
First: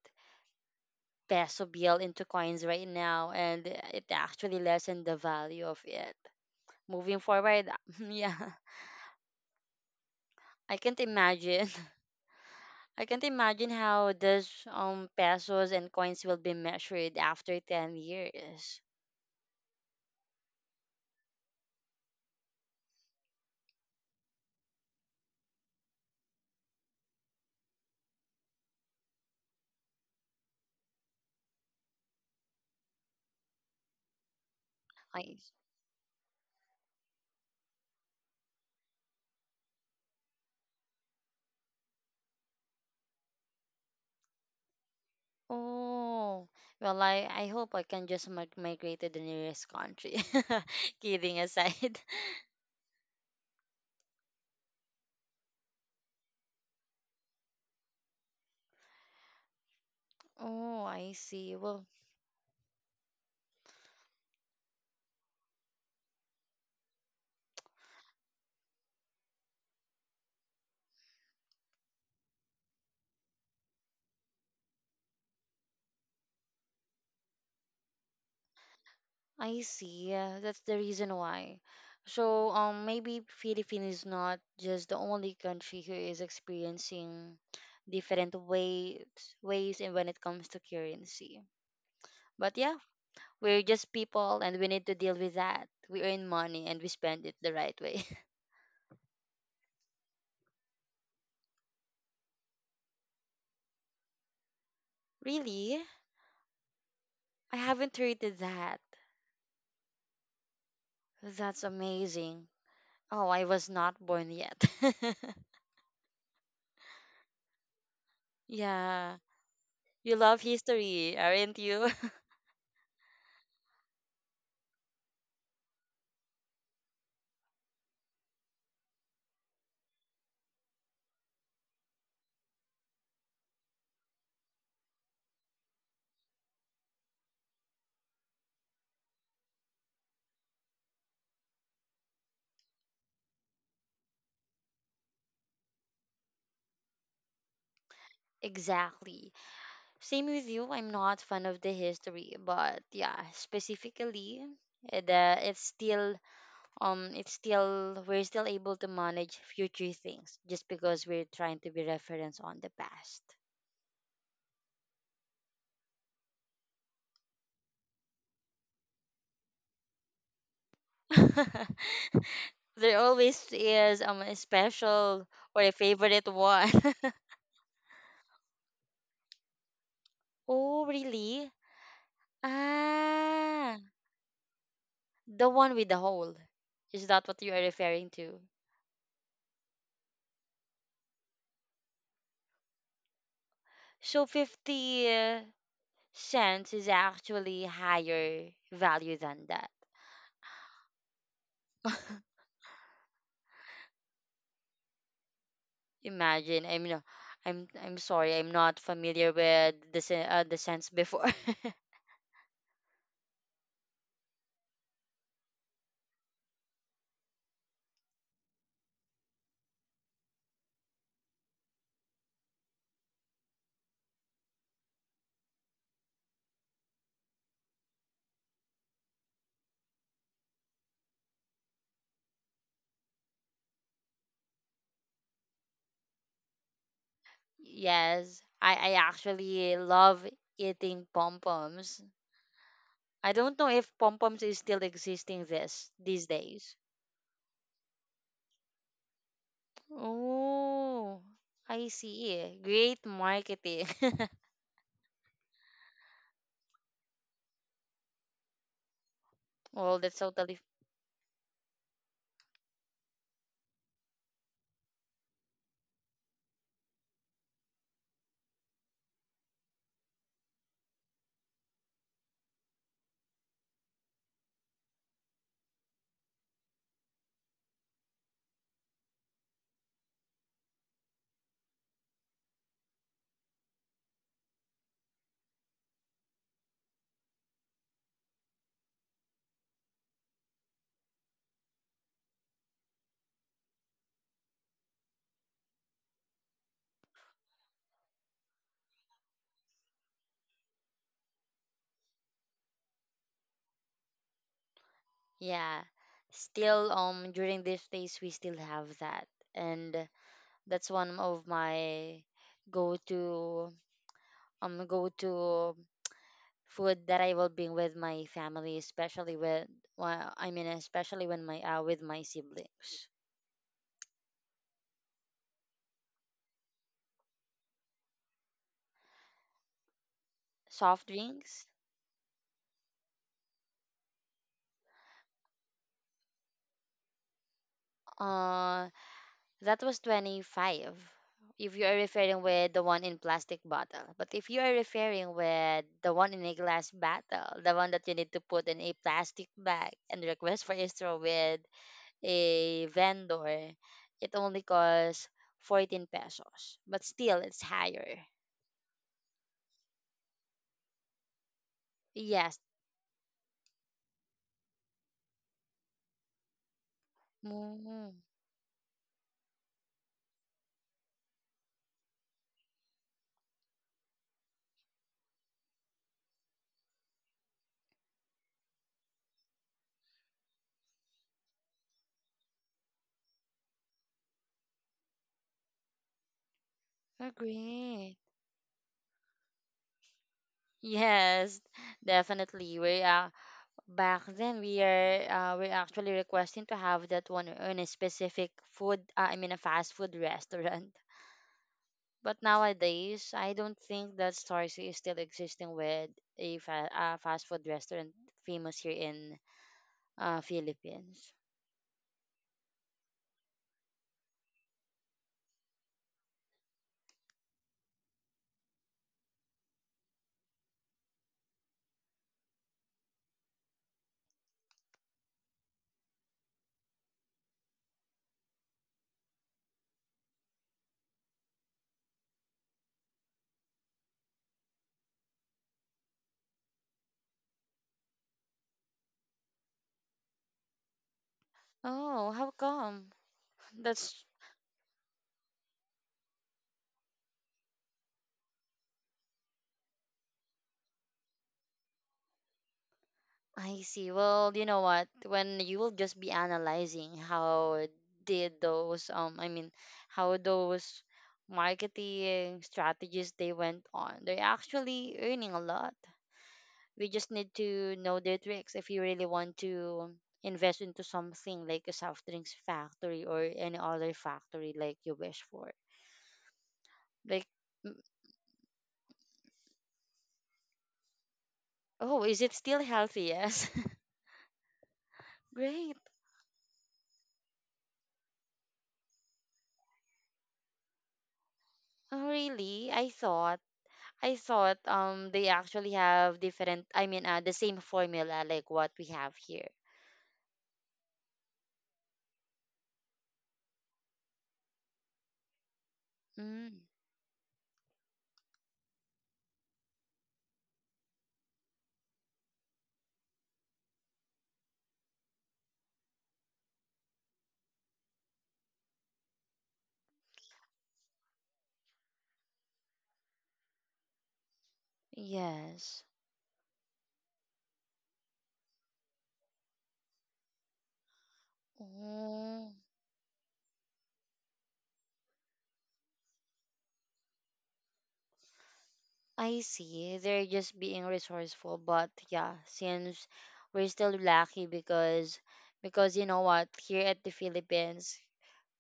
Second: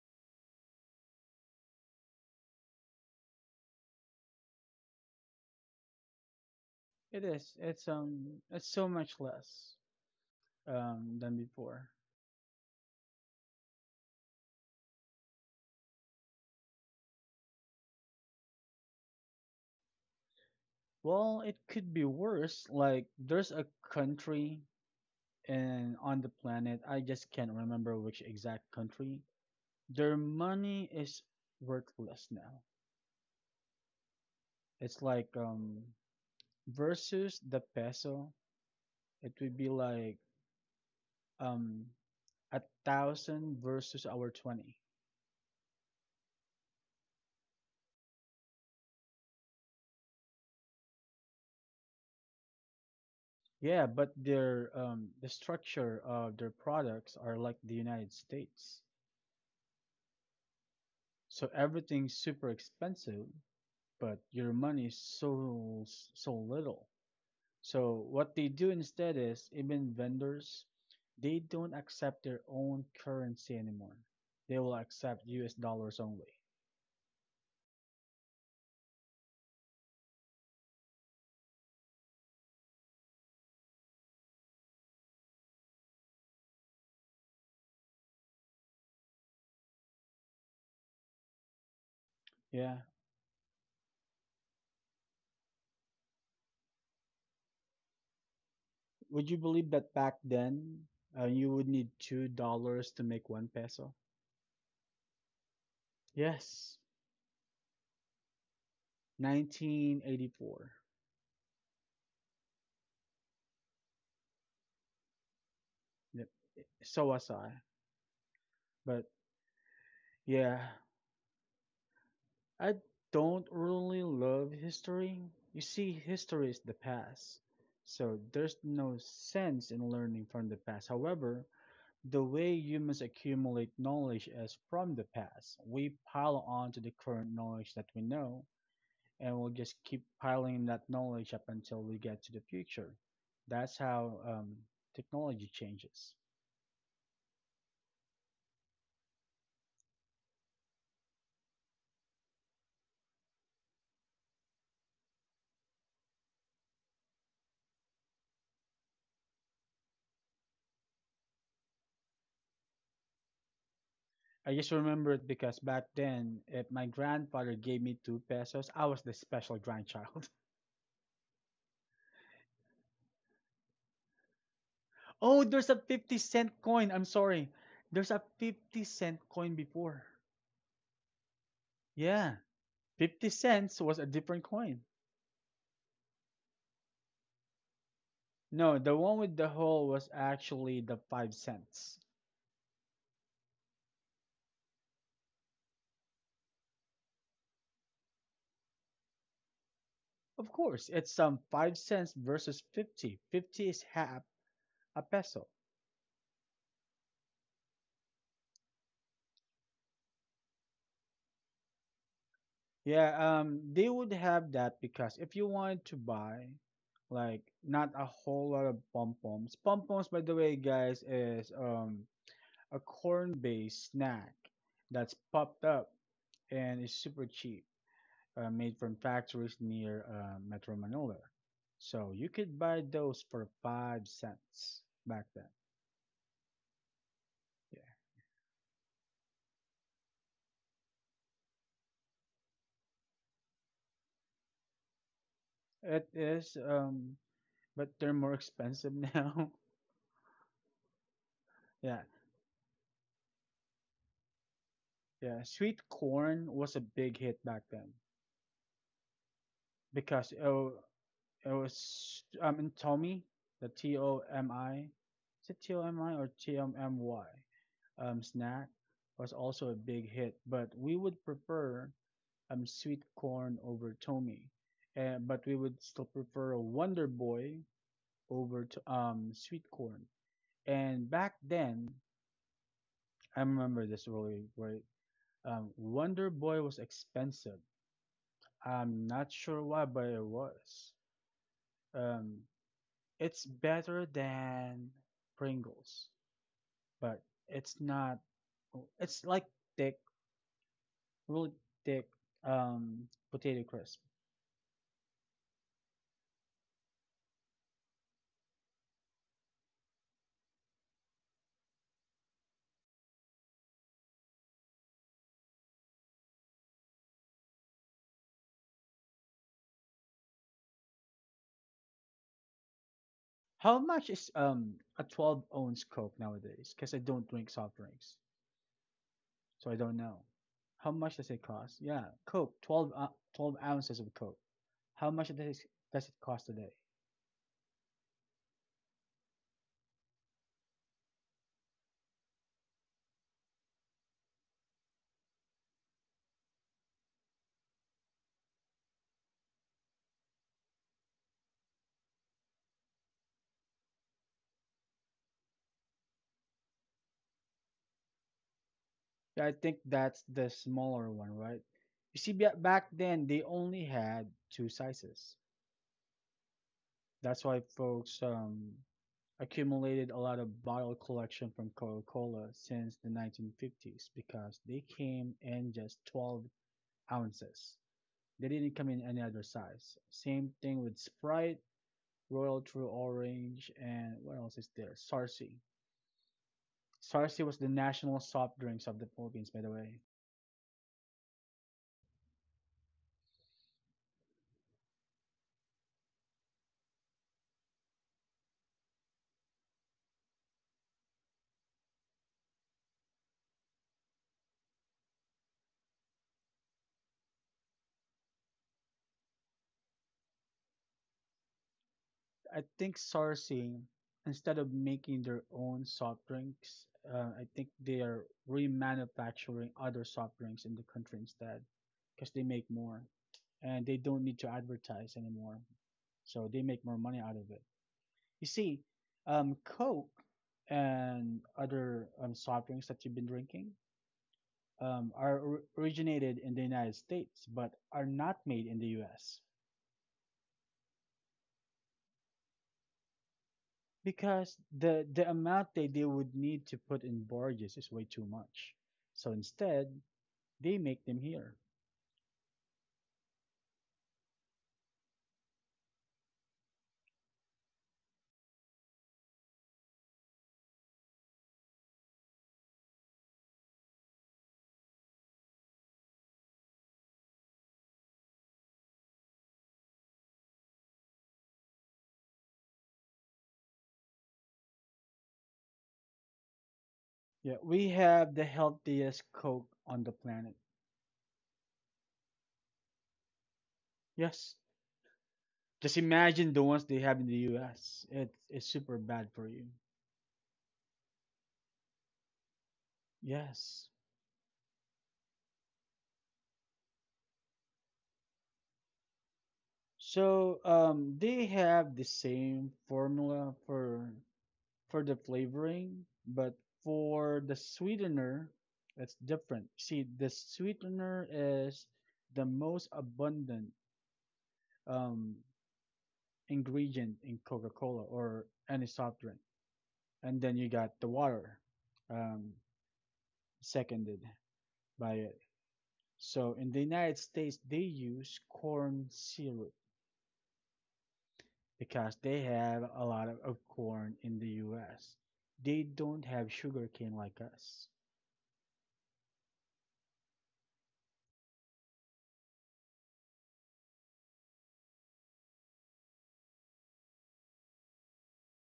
B: peso bill into coins right now, and it actually lessened the value of it. Moving
A: It is.
B: forward. yeah
A: It's so much less
B: i can't
A: than
B: imagine.
A: before.
B: I can't imagine how this pesos and coins will be measured after 10 years.
A: Well, it could be worse. Like there's a country in on the planet, I just can't remember which exact country. Their money is worthless now. It's like
B: I,
A: versus the peso, it would be like um 1,000 versus our 20.
B: oh, well I hope I can just migrate to the nearest country. kidding aside.
A: Yeah, but their the structure of their products are like the United States.
B: oh, I
A: So
B: see. Well,
A: everything's super expensive, but your money is so so little. So what they do instead is even vendors, they don't accept their own currency anymore. They will accept US dollars only.
B: I see. Yeah, that's the reason why. So, maybe Philippines is not just the only country who is experiencing different ways and when it comes to currency. But
A: Yeah.
B: yeah, we're just people and we need to deal with that. We earn money and we spend it the right way.
A: Would you believe that back then, you would need $2 to make one peso?
B: Really?
A: Yes.
B: I haven't heard that.
A: 1984.
B: That's amazing. Oh, I was not born yet.
A: Yep. So was I. But
B: yeah. You love
A: yeah,
B: history, aren't you?
A: I don't really love history. You see, history is the past, so there's no sense in learning from the past. However, the way humans accumulate knowledge is from the past. We pile on to the current knowledge that we know, and we'll just keep piling that knowledge up until we get to the future. That's how technology changes.
B: Exactly. Same with you. I'm not fan of the history, but yeah, specifically, the it's still we're still able to manage future things just because we're trying to be reference on the past.
A: I just remember it because back then, if my grandfather gave me two pesos, I was the special grandchild.
B: there always is a special
A: Oh,
B: or
A: there's
B: a
A: a 50
B: favorite
A: cent
B: one.
A: coin. I'm sorry. There's a 50 cent coin before.
B: oh, really?
A: Yeah. 50
B: Ah,
A: cents was a different coin.
B: the one with the hole. Is that what you are referring to?
A: No, the one with the hole was actually the 5 cents.
B: So 50. Cents is actually higher value than that.
A: Of course, it's some 5 cents versus 50. 50 is half a peso.
B: Imagine, I'm sorry, I'm not familiar with the the cents before.
A: Yeah, they would have that because if you wanted to buy like not a whole lot of pom-poms. Pom-poms, by the way, guys, is a corn-based snack that's popped up and it's super cheap, made from factories near Metro Manila. So you could buy those for 5 cents back then.
B: yes, I actually love eating pom poms. I don't know if pom poms is still existing this
A: Yeah, it
B: these
A: is.
B: days.
A: But they're more expensive now.
B: Oh, I
A: Yeah,
B: see. Great marketing.
A: yeah. Sweet corn was a big hit back then
B: well, that's
A: because
B: totally
A: it was in Tommy, the TOMI, is it TOMI or TOMY snack, was also a big hit. But we would prefer sweet corn over Tommy, but we would still prefer a Wonder Boy over to, sweet corn. And back then, I remember this really great. Wonder Boy was expensive. I'm not sure why, but it was. Um, it's better than Pringles, but it's not. It's like thick, really thick, um, potato crisp.
B: yeah. Still, during these days we still have that, and that's one of my go-to go-to food that I will bring with my family, especially with well, especially when my with my siblings.
A: How much is a 12-ounce Coke nowadays? Because I don't drink soft drinks, so I don't know. How
B: Soft
A: much does it
B: drinks.
A: cost? Yeah, Coke, 12 ounces of Coke. How much does it cost today?
B: Uh, that was 25. If you are referring with the one in plastic bottle, but if you are referring with the one in a glass bottle, the one that you need to put in a plastic bag and request for a straw with a vendor, it only costs 14 pesos, but still it's higher.
A: Yeah, I think that's the smaller one, right? You see,
B: Yes.
A: back then they only had two sizes. That's why
B: Mm,
A: folks accumulated a lot of bottle collection from Coca-Cola since the 1950s because they came in just 12 ounces. They didn't come in any other size. Same thing with Sprite, Royal True Orange, and what else is there? Sarsi. Sarsi was the
B: agree.
A: national soft drinks of the Philippines, by the way.
B: Yes, definitely. We back then we're actually requesting to have that one in a specific food, I mean a fast food restaurant. But nowadays, I don't think that Starzy is still existing with a fast food restaurant famous here in Philippines.
A: I think Sarsi, instead of making their own soft drinks, I think they are remanufacturing other soft drinks in the country instead because they make more and they don't need to advertise anymore. So they make more money out of it. You see, Coke and other soft drinks that you've been drinking are originated in the United States, but are not made in the U.S.
B: Oh, how come? That's
A: because the amount that they would need to put in barges is way too much. So instead, they make them here.
B: I see. Well, you know what? When you will just be analyzing how did those I mean how those marketing strategies they went on. They're actually earning a lot. We just need to know their tricks if you really want to invest into something like a soft drinks factory or any other factory like you wish for. Like
A: Yeah,
B: mm,
A: we have the healthiest Coke on the planet.
B: oh, is it still healthy? Yes.
A: Yes,
B: Great.
A: just imagine the ones they have in the U.S. It's super bad for you.
B: Oh, really?
A: Yes,
B: I thought they actually have different, the same formula like what we have here.
A: so they have the same formula for the flavoring, but
B: Mm,
A: for the sweetener, it's different. See, the sweetener is the most abundant um, ingredient in Coca-Cola or any soft drink, and then you got the water, um, seconded by it.
B: yes.
A: So in the United States, they use corn syrup because they
B: Oh,
A: have a lot of corn in the US. They don't have sugarcane like us.
B: I see. They're just being resourceful, but yeah, since we're still lucky because you know what, here at the Philippines,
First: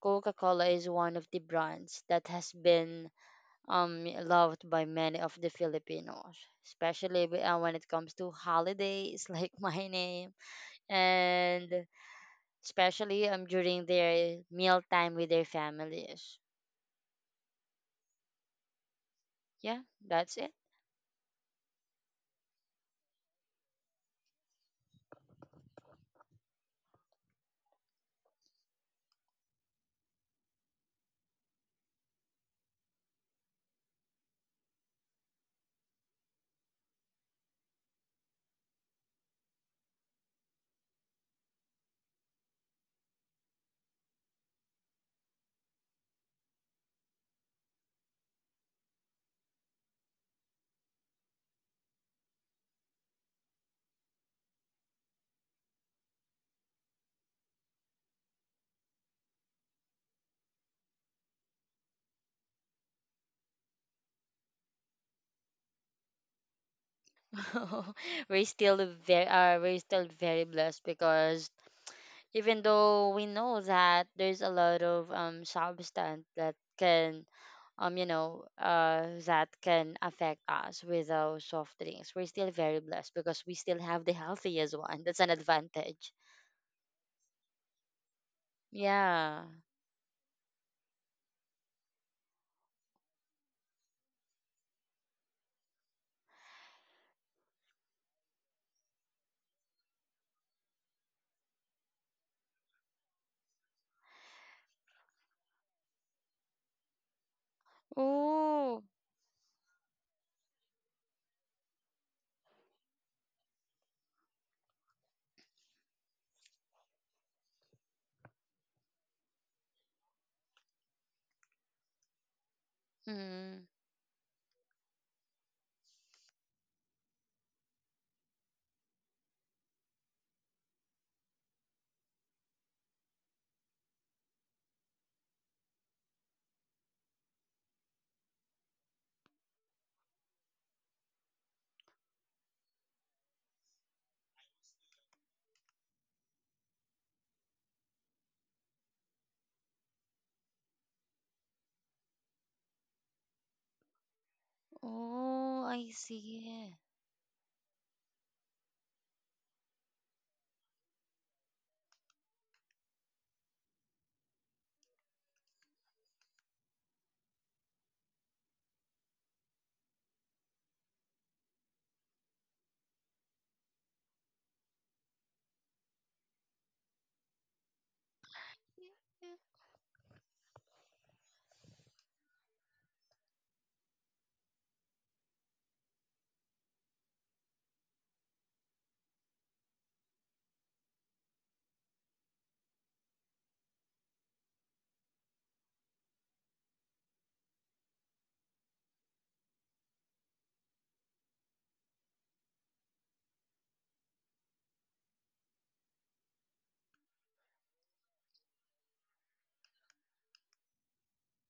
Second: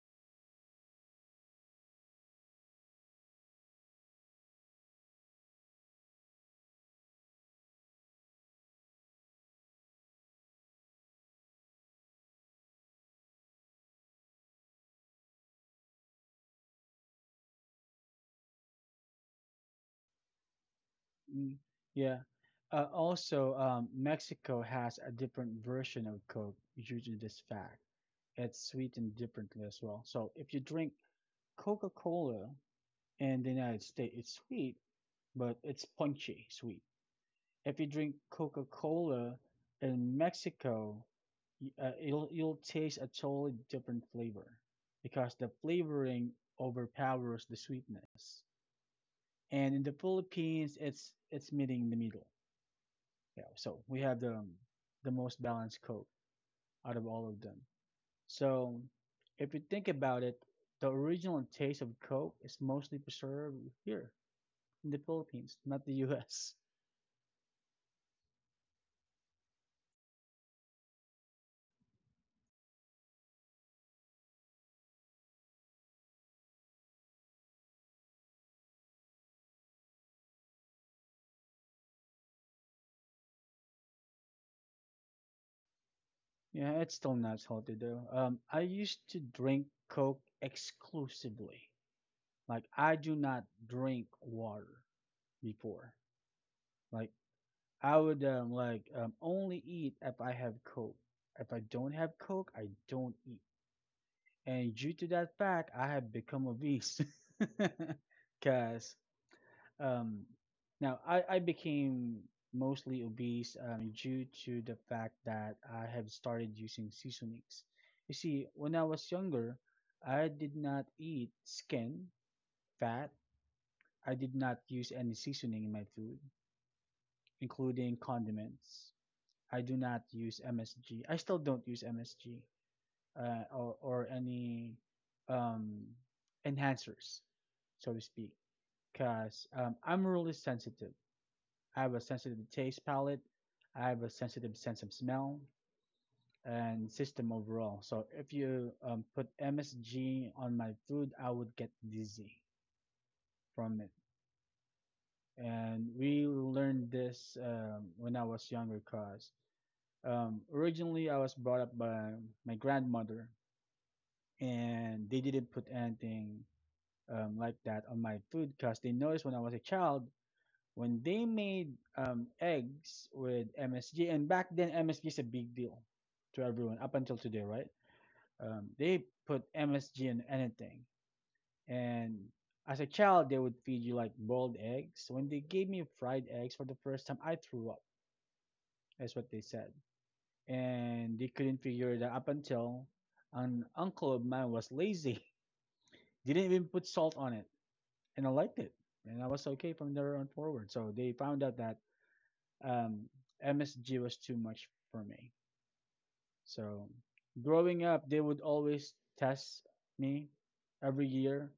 B: Coca-Cola is one of the brands that has been loved by many of the Filipinos, especially when it comes to holidays like my name and especially during their meal time with their families. Yeah, that's it.
A: Mm, yeah. Also, Mexico has a different version of Coke due to this fact. It's sweetened differently as well. So if you drink Coca Cola in the United States, it's sweet, but it's punchy sweet. If you drink Coca-Cola in Mexico, you'll taste a totally different flavor because the flavoring overpowers the sweetness. And in the Philippines, it's meeting in the middle. Yeah, so we have the most balanced Coke out of all of them. So if you think about it, the original taste of Coke is mostly preserved here in the Philippines, not the U.S.
B: We're still very blessed because even though we know that there's a lot of substance that can that can affect us with those soft drinks, we're still very blessed because we still have the healthiest one. That's an advantage.
A: Yeah, it's still not healthy though. I used to
B: Yeah.
A: drink Coke exclusively. Like I do not drink water before. Like I would like only eat if I have Coke. If I don't have Coke, I don't eat. And due to that fact, I have become obese.
B: Oh.
A: Cause Um, now, I became mostly obese due to the fact that I have started using seasonings. You see, when I was younger, I did not eat skin, fat.
B: Mm.
A: I did not use any seasoning in my food, including condiments. I do not use MSG. I still don't use MSG or any um, enhancers, so to speak, because I'm really sensitive. I have a sensitive taste palate. I have a sensitive sense of smell and system overall. So if you put MSG on my food, I would get dizzy from it.
B: Oh,
A: And
B: I
A: we
B: see.
A: learned this when I was younger because originally I was brought up by my grandmother and they didn't put anything like that on my food because they noticed when I was a child, when they made eggs with MSG, and back then MSG is a big deal to everyone up until today, right? They put MSG in anything, and as a child they would feed you like boiled eggs. When they gave me fried eggs for the first time, I threw up. That's what they said, and they couldn't figure it out up until an uncle of mine was lazy. They didn't even put salt on it, and I liked it, and I was okay from there on forward. So they found out that um, MSG was too much for me. So growing up, they would always test me every year.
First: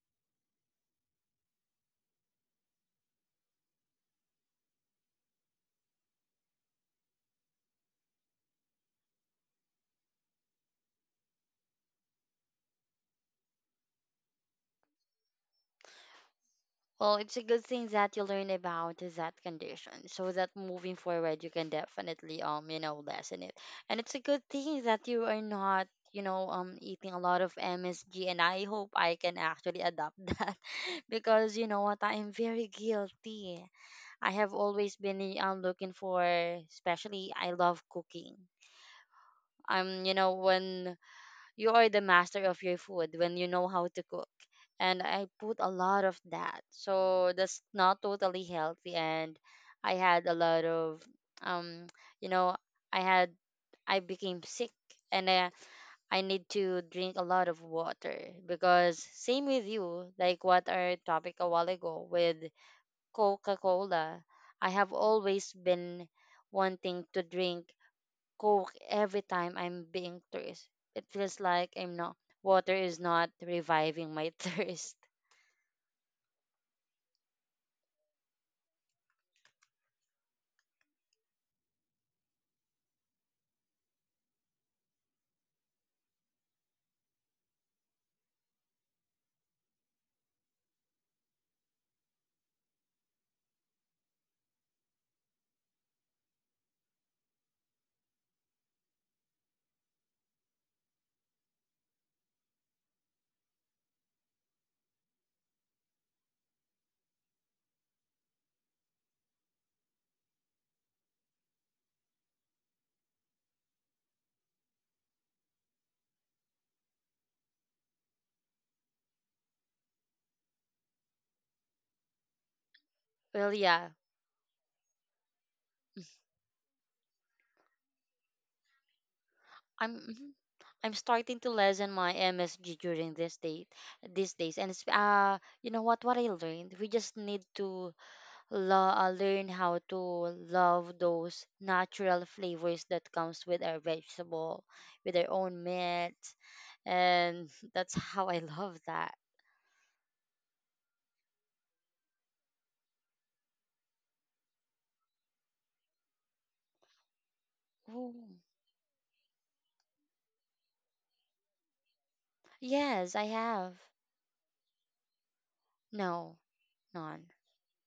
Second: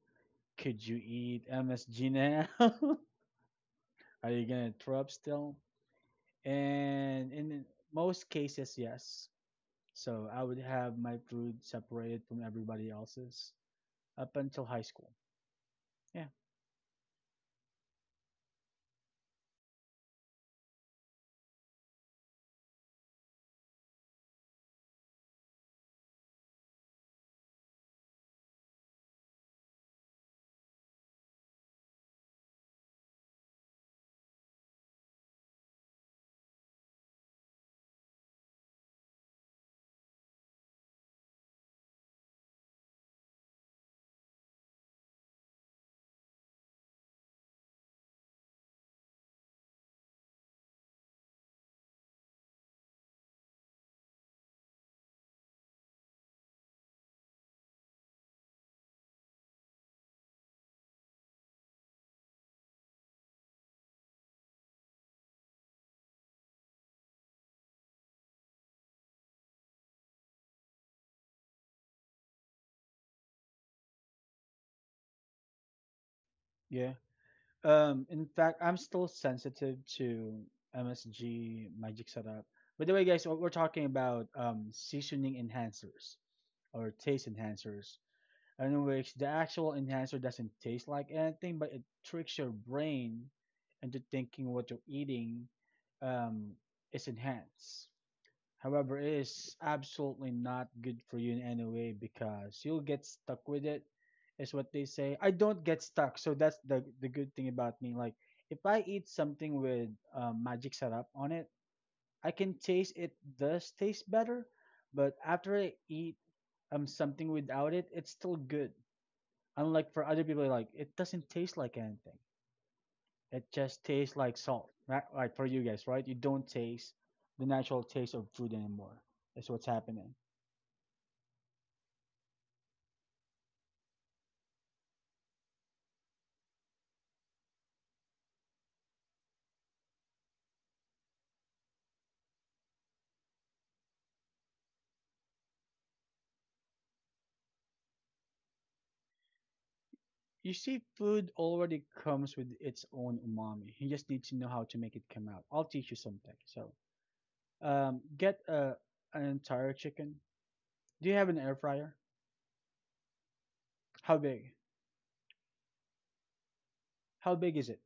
A: Could you eat MSG now? Are you gonna throw up still? And in most cases, yes. So I would have my food separated from everybody else's up until high school. Yeah,
B: Well, it's a good thing that you learn about that condition so that moving forward you can definitely lessen it. And it's a good thing that you are not eating a lot of MSG and I hope I can actually adopt that because you know what I am very guilty. I have always been looking for especially I love cooking. When you are the master of your food when you know how to cook and I put a lot of that, so that's not totally healthy and I had a lot of um you know i had I became sick and I, I need to drink a lot of water because same with you like what our topic a while ago with Coca-Cola. I have always been wanting to drink Coke every time I'm being thirst. It feels like I'm not water is not reviving my thirst.
A: yeah. In fact, I'm still sensitive to MSG magic setup. By the way, guys, we're talking about seasoning enhancers or taste enhancers, in which the actual enhancer doesn't taste like anything, but it tricks your brain into thinking what you're eating um, is enhanced. However, it is absolutely not good for you in any way because you'll get stuck with it, is what they say. I don't get stuck, so that's the good thing about me. Like if I eat something with magic syrup on it, I can taste it does taste better, but after I eat something without it, it's still good. Unlike for other people, like it doesn't taste like anything. It
B: Well,
A: just
B: yeah,
A: tastes like salt, right? Like for you guys, right? You don't taste the natural taste of food anymore. That's what's
B: I'm
A: happening.
B: mhm. I'm starting to lessen my MSG during this date these days, and it's, you know what? What I learned, we just need to learn how to love those natural flavors that comes with our vegetable, with our own meat, and that's how I love that.
A: You see, food already comes with its own umami. You just need to know how to make it come out. I'll teach you something. So,
B: Ooh.
A: get an entire chicken. Do you have an air fryer?
B: Yes, I have.
A: How big?
B: No. None.
A: How big is it?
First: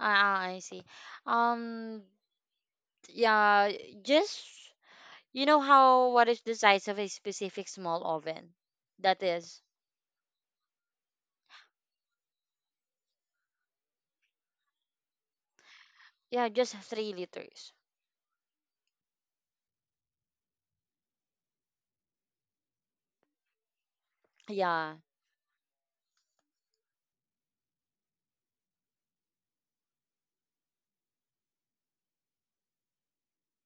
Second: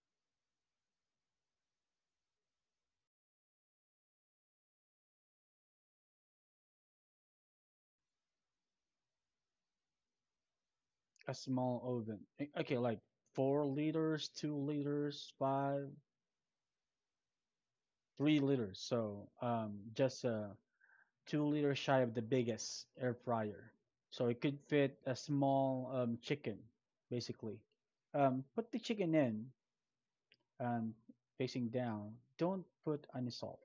B: Ah, I see. Um, yeah, just you know how what is the size of a specific small oven? That is,
A: A small oven. Okay, like 4 liters, 2 liters, five,
B: yeah, just 3 liters.
A: 3 liters. So, just 2 liters shy of the biggest air fryer. So it could
B: Yeah.
A: fit a small chicken, basically. Put the chicken in, um, facing down, don't put any salt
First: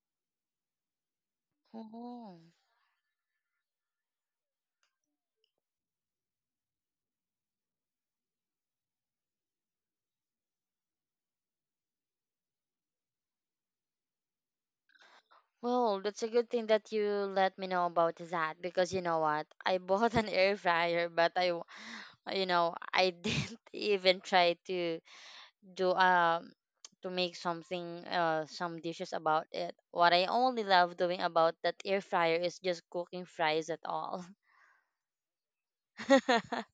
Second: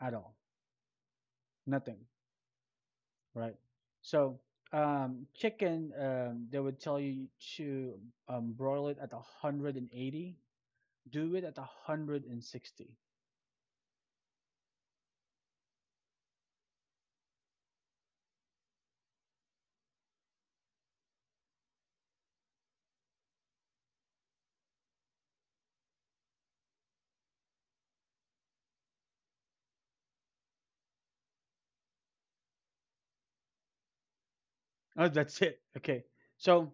A: at all, nothing,
B: Oh.
A: right? So chicken, they would tell you to broil it at 180, do it at 160.
B: Well, that's a good thing that you let me know about that because you know what? I bought an air fryer, but I, w- you know, I didn't even try to do to make something some dishes about it. What I only love doing about that air fryer is just cooking fries at all.
A: Oh, that's it. Okay. So,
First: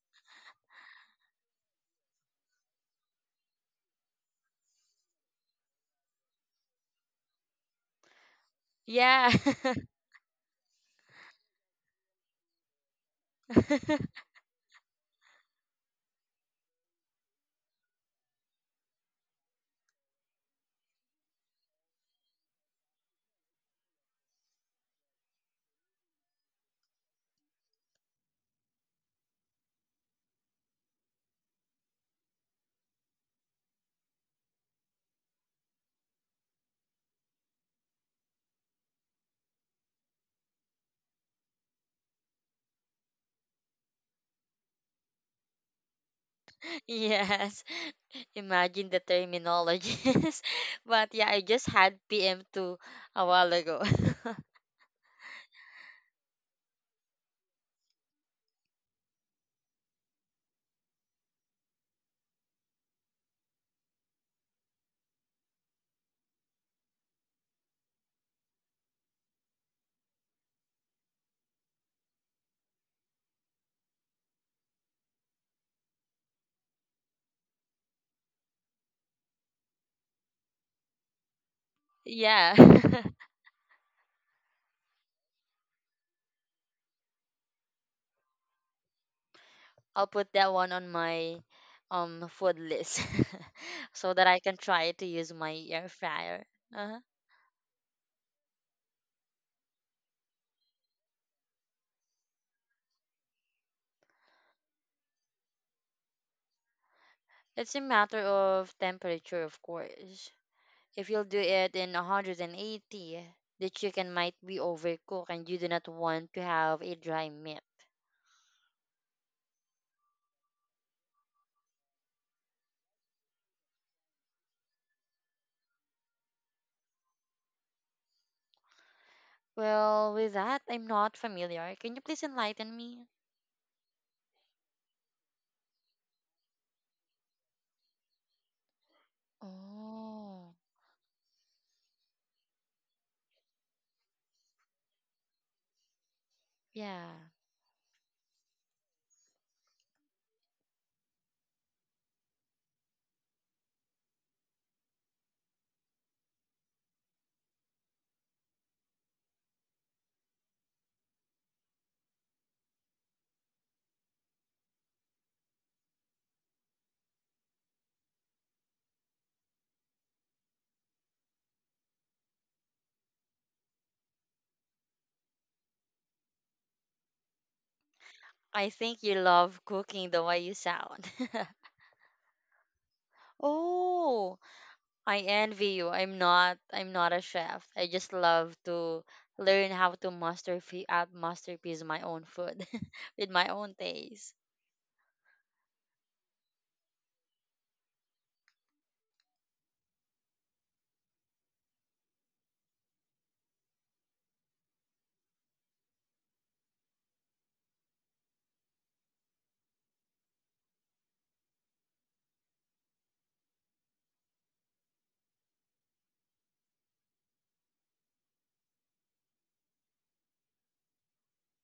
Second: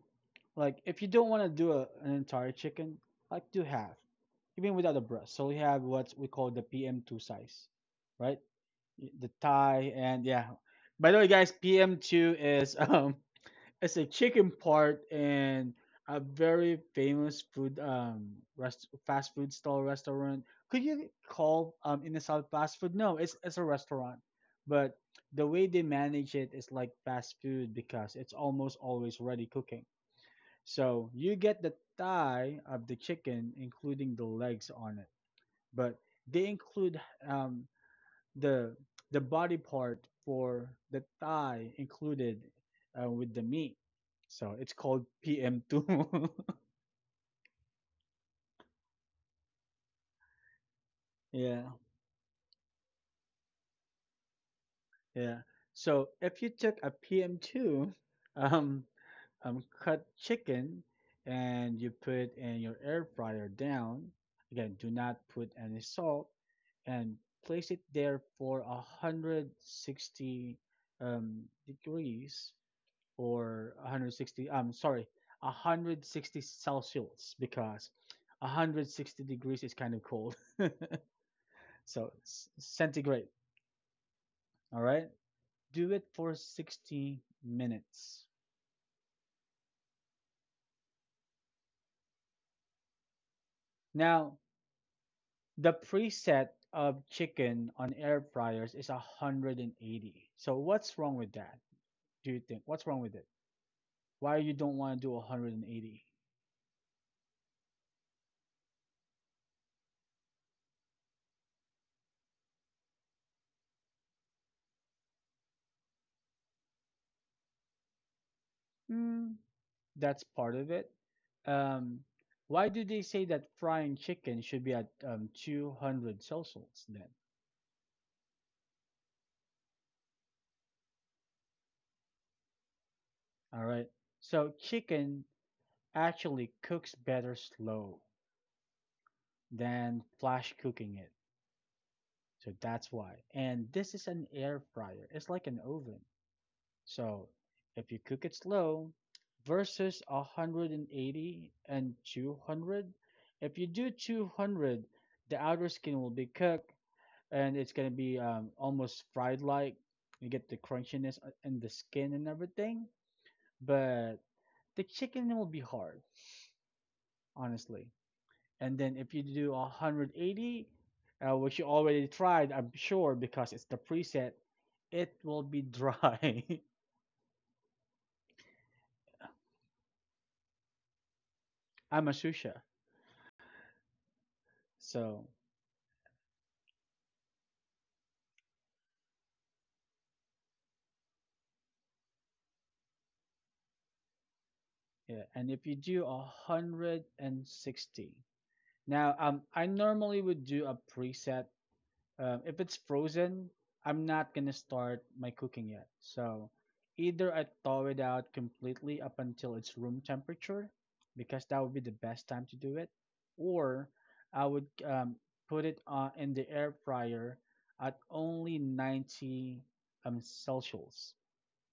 A: like, if you don't want to do an entire chicken, like, do half, even without a breast. So we have what we call the PM2 size, right? The
B: yeah.
A: thigh and yeah. By the way, guys, PM2 is it's a chicken part and a very famous food, rest fast food stall restaurant. Could you call in the south fast food? No, it's a restaurant, but the way they manage it is like fast food because it's almost always ready cooking. So you get the thigh of the chicken, including the legs on it, but they include um the the body part for the thigh included, with the meat. So it's called PM2.
B: yes. Imagine the terminologies. but yeah, I just
A: Yeah,
B: had PM 2 a while ago.
A: yeah. So if you took a PM2, um, cut chicken and you put in your air fryer down, again, do not put any salt and place it there for 160 degrees, or 160, I'm sorry, 160 Celsius, because 160 degrees is kind of cold, so
B: yeah.
A: centigrade. All right, do it for 60 minutes.
B: I'll put that one on my food list so that
A: Now,
B: I can try to use my
A: the
B: air fryer.
A: preset
B: Uh huh.
A: of chicken on air fryers is 180, so what's wrong with that? Do you think what's wrong with it? Why you don't want to do 180?
B: It's a matter of temperature, of course. If you'll do it in 180, the chicken might be overcooked and you do not want to have a dry meat.
A: Mm, that's part of it. Um, why do they say that frying chicken should be at 200 Celsius then?
B: Well, with that, I'm not familiar. Can you please enlighten me?
A: All right. So chicken actually cooks better slow than
B: Oh,
A: flash cooking it. So that's why. And this is an air fryer. It's like an oven.
B: yeah.
A: So if you cook it slow versus 180 and 200, if you do 200, the outer skin will be cooked and it's gonna be almost fried like. You get the crunchiness and the skin and everything, but the chicken will be hard, honestly. And then if you do 180, which you already tried, I'm sure, because it's the preset, it will be dry.
B: I think you love cooking the way you sound.
A: I'm a sushi,
B: oh,
A: so
B: I envy you. I'm not. I'm not a chef. I just love to learn how to master masterpiece my own food with my own taste.
A: yeah. And if you do 160, now I normally would do a preset. If it's frozen, I'm not gonna start my cooking yet. So either I thaw it out completely up until it's room temperature, because that would be the best time to do it, or I would put it on in the air fryer at only 90 Celsius.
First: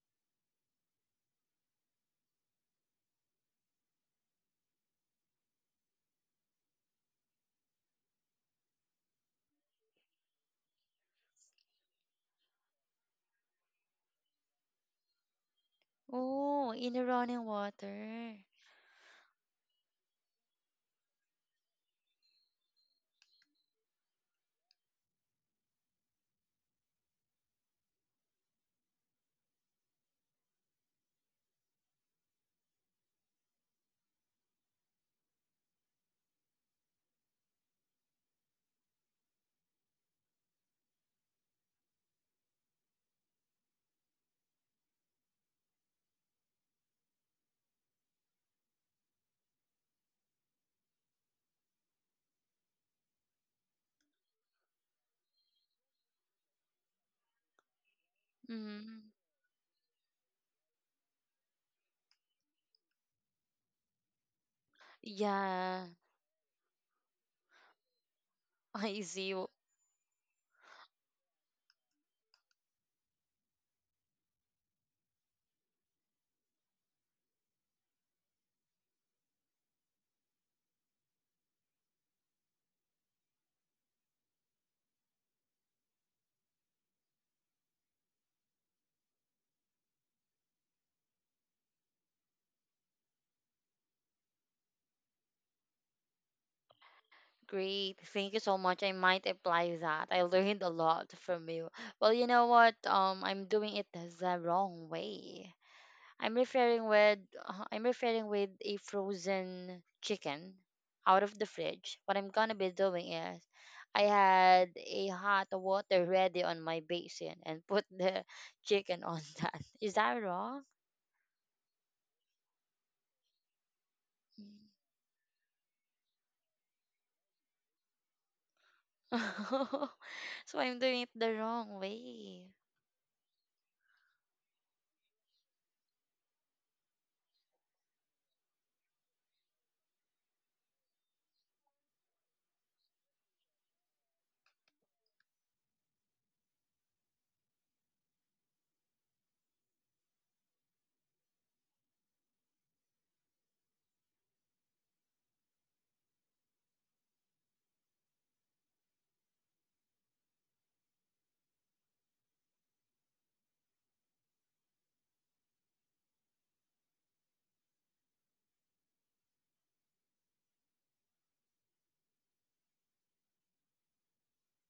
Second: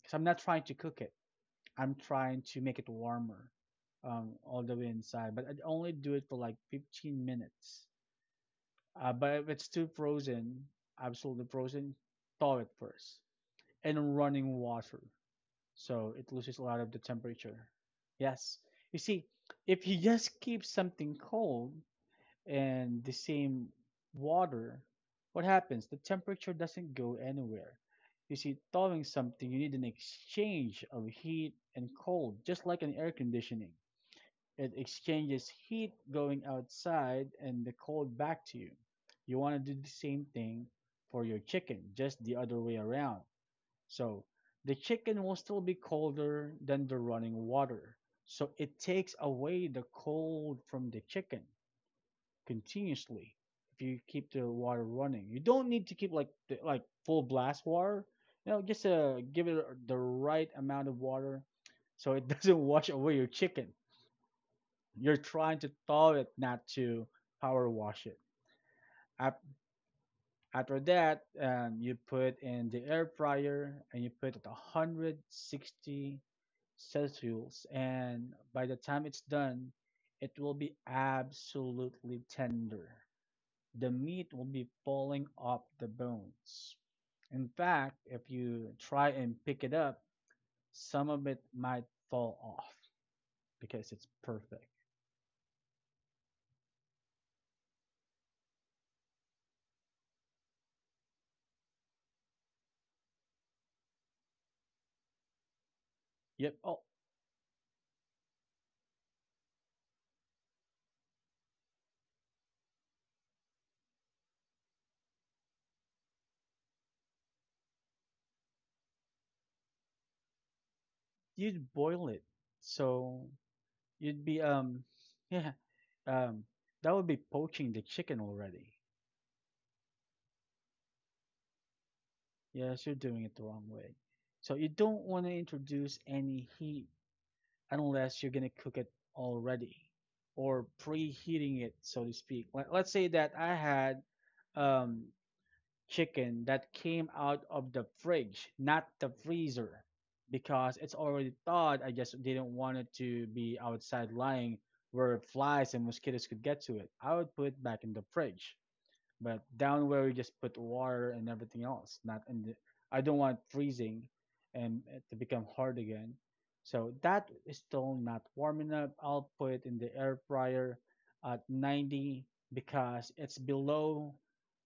A: Because I'm not trying to cook it. I'm trying to make it warmer all the way inside. But I'd only do it for like 15 minutes. But if it's too frozen, absolutely frozen, thaw it first in running water. So it loses a
B: Oh,
A: lot of
B: in
A: the
B: the running
A: temperature.
B: water.
A: Yes. You see, if you just keep something cold and the same water, what happens? The temperature doesn't go anywhere. You see, thawing something, you need an exchange of heat and cold, just like an air conditioning. It exchanges heat going outside and the cold back to you. You want to do the same thing for your chicken, just the other way around. So the chicken will still be colder than the running water. So it takes away the cold from the chicken continuously if you keep the water running. You don't need to keep like the, like full blast water. You know, just
B: Mm.
A: give it the right amount of water so it doesn't wash away your chicken. You're trying to
B: Yeah,
A: thaw it, not to power wash it.
B: I see. W-
A: After that, you put in the air fryer and you put it 160 Celsius. And by the time it's done, it will be absolutely tender. The meat will be falling off the bones. In fact, if you try and pick it up, some of it might fall off because it's perfect.
B: Great. Thank you so much. I might apply that. I learned a lot from you. Well, you know what? I'm doing it the wrong way. I'm
A: Yep. Oh,
B: referring with I'm referring with a frozen chicken out of the fridge. What I'm gonna be doing is I had a hot water ready on my basin and put the chicken on that. Is that wrong?
A: you boil it. So you'd be yeah, um that would be poaching the chicken already.
B: so I'm doing it the wrong way.
A: Yes, you're doing it the wrong way. So you don't want to introduce any heat unless you're gonna cook it already, or preheating it, so to speak. Like, let's say that I had um chicken that came out of the fridge, not the freezer, because it's already thawed. I just didn't want it to be outside lying where flies and mosquitoes could get to it. I would put it back in the fridge. But down where we just put water and everything else, not in the, I don't want freezing and it to become hard again. So that is still not warming up. I'll put it in the air fryer at 90 because it's below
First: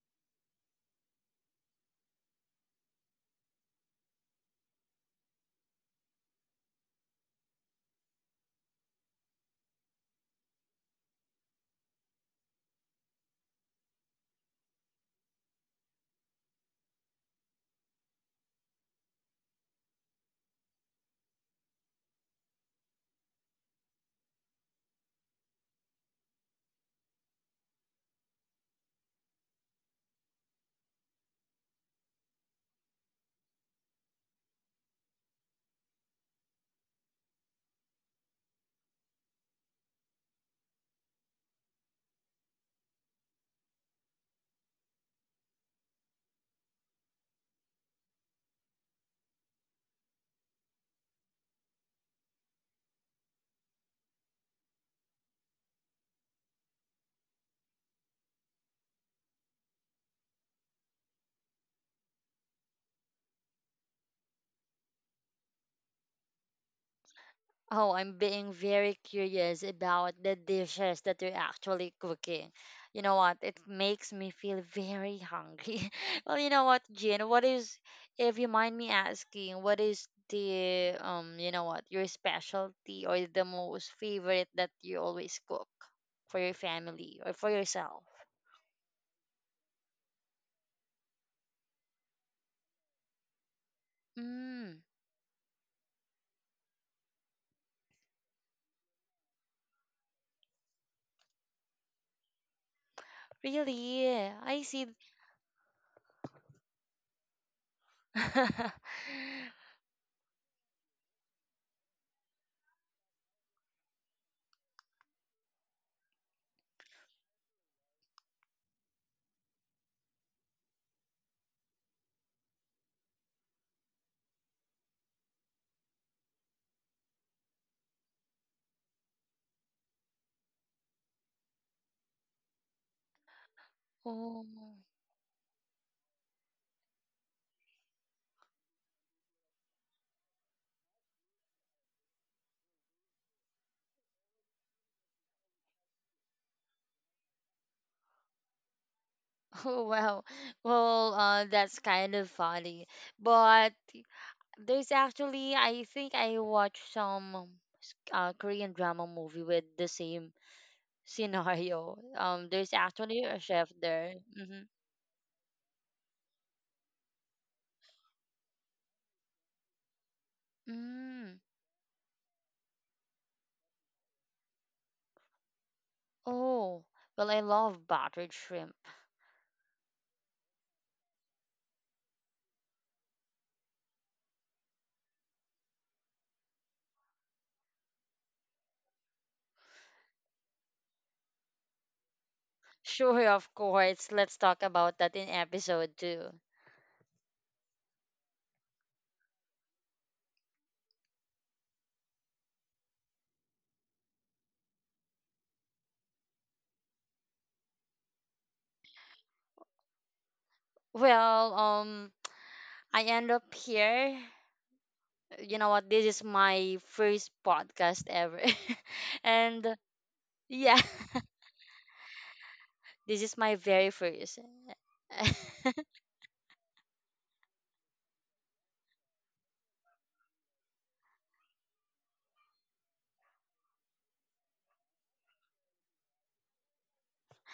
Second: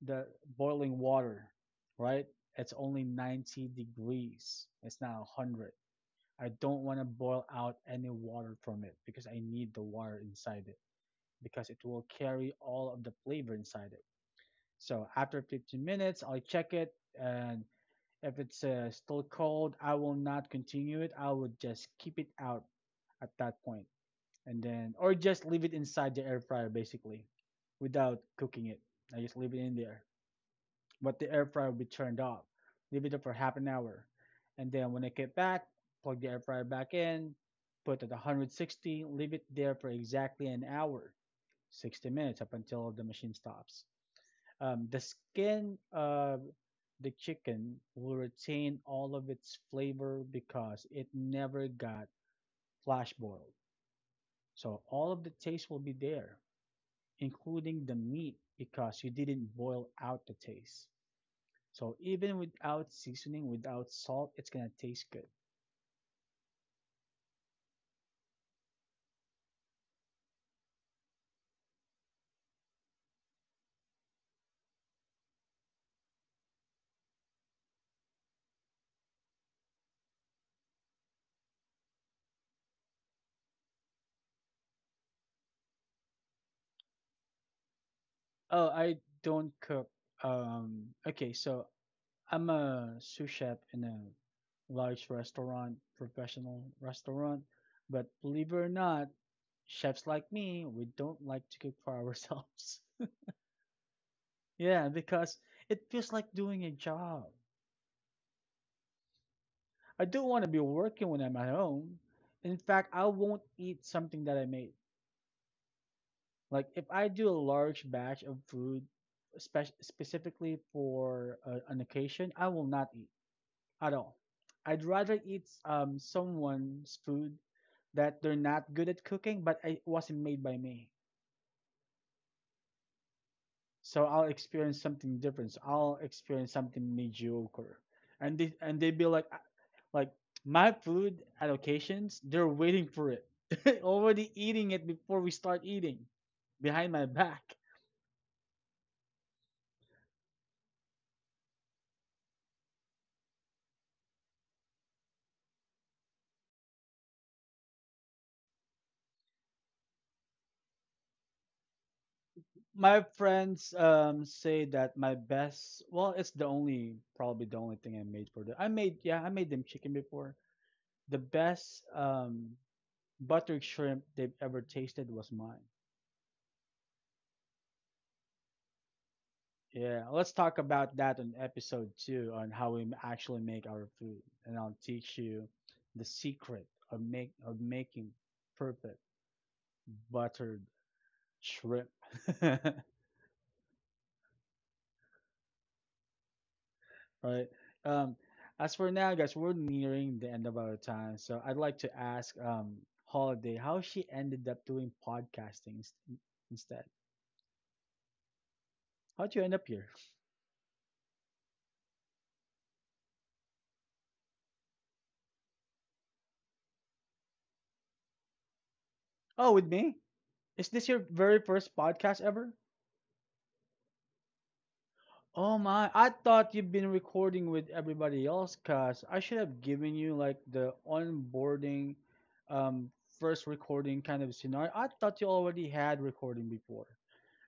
A: the boiling water, right? It's only 90 degrees. It's not 100. I don't want to boil out any water from it because I need the water inside it because it will carry all of the flavor inside it. So after 15 minutes, I'll check it, and if it's still cold, I will not continue it. I would just keep it out at that point, and then, or just leave it inside the air fryer basically, without cooking it. I just leave it in there, but the air fryer will be turned off. Leave it up for half an hour, and then when I get back, plug the air fryer back in, put it at 160, leave it there for exactly an hour, 60 minutes up until the machine stops. The skin of the chicken will retain all of its flavor because it never got flash boiled. So all of the taste will be there, including the meat because you didn't boil out the taste. So even without seasoning, without salt, it's gonna taste good.
B: Oh, I'm being very curious about the dishes that you're actually cooking. You know what? It makes me feel very hungry. well, you know what, Jin? What is, if you mind me asking, what is the, you know what, your specialty or the most favorite that you always cook for your family or for yourself?
A: Oh, I don't cook. Okay, so I'm a sous chef in a
B: Mm,
A: large restaurant, professional restaurant, but believe it or not, chefs like me, we don't like to cook for ourselves.
B: really? I see.
A: Yeah, because it feels like doing a job. I don't want to be working when I'm at home. In fact, I won't eat something that I made. Like if I do a large batch of food, specifically for an occasion, I will not eat at all. I'd rather eat someone's food that they're not good at cooking, but it wasn't made by me. So I'll
B: oh.
A: experience something different. So I'll experience something mediocre, and they be like, "Ah," like my food at occasions, they're waiting for it, already eating it before we start eating, behind my back.
B: Oh, wow. Well, that's kind of funny. But there's actually, I think I watched some Korean drama movie with the same scenario. There's
A: My
B: actually a chef
A: friends
B: there. Mm-hmm.
A: say that my best, well, it's the only, probably the only thing I made for them. I made them chicken before. The
B: Mm.
A: best butter shrimp they've ever tasted was mine.
B: Oh, well, I love buttered shrimp.
A: Yeah, let's talk about that on episode two on how we actually make our food, and I'll teach you the secret of make of making perfect buttered shrimp. Right.
B: Sure, of course. Let's talk about that in episode two.
A: Um, as for now, guys, we're nearing the end of our time, so I'd like to ask Holiday how she ended up doing podcasting instead. How'd you end up here?
B: Well, I end up here. You know what? This is my first podcast ever.
A: Oh, with
B: and
A: me? Is
B: yeah.
A: this your very first podcast ever?
B: This is my very first.
A: Oh my, I thought you've been recording with everybody else, cuz I should have given you like the onboarding, um, first recording kind of scenario. I thought you already had recording before.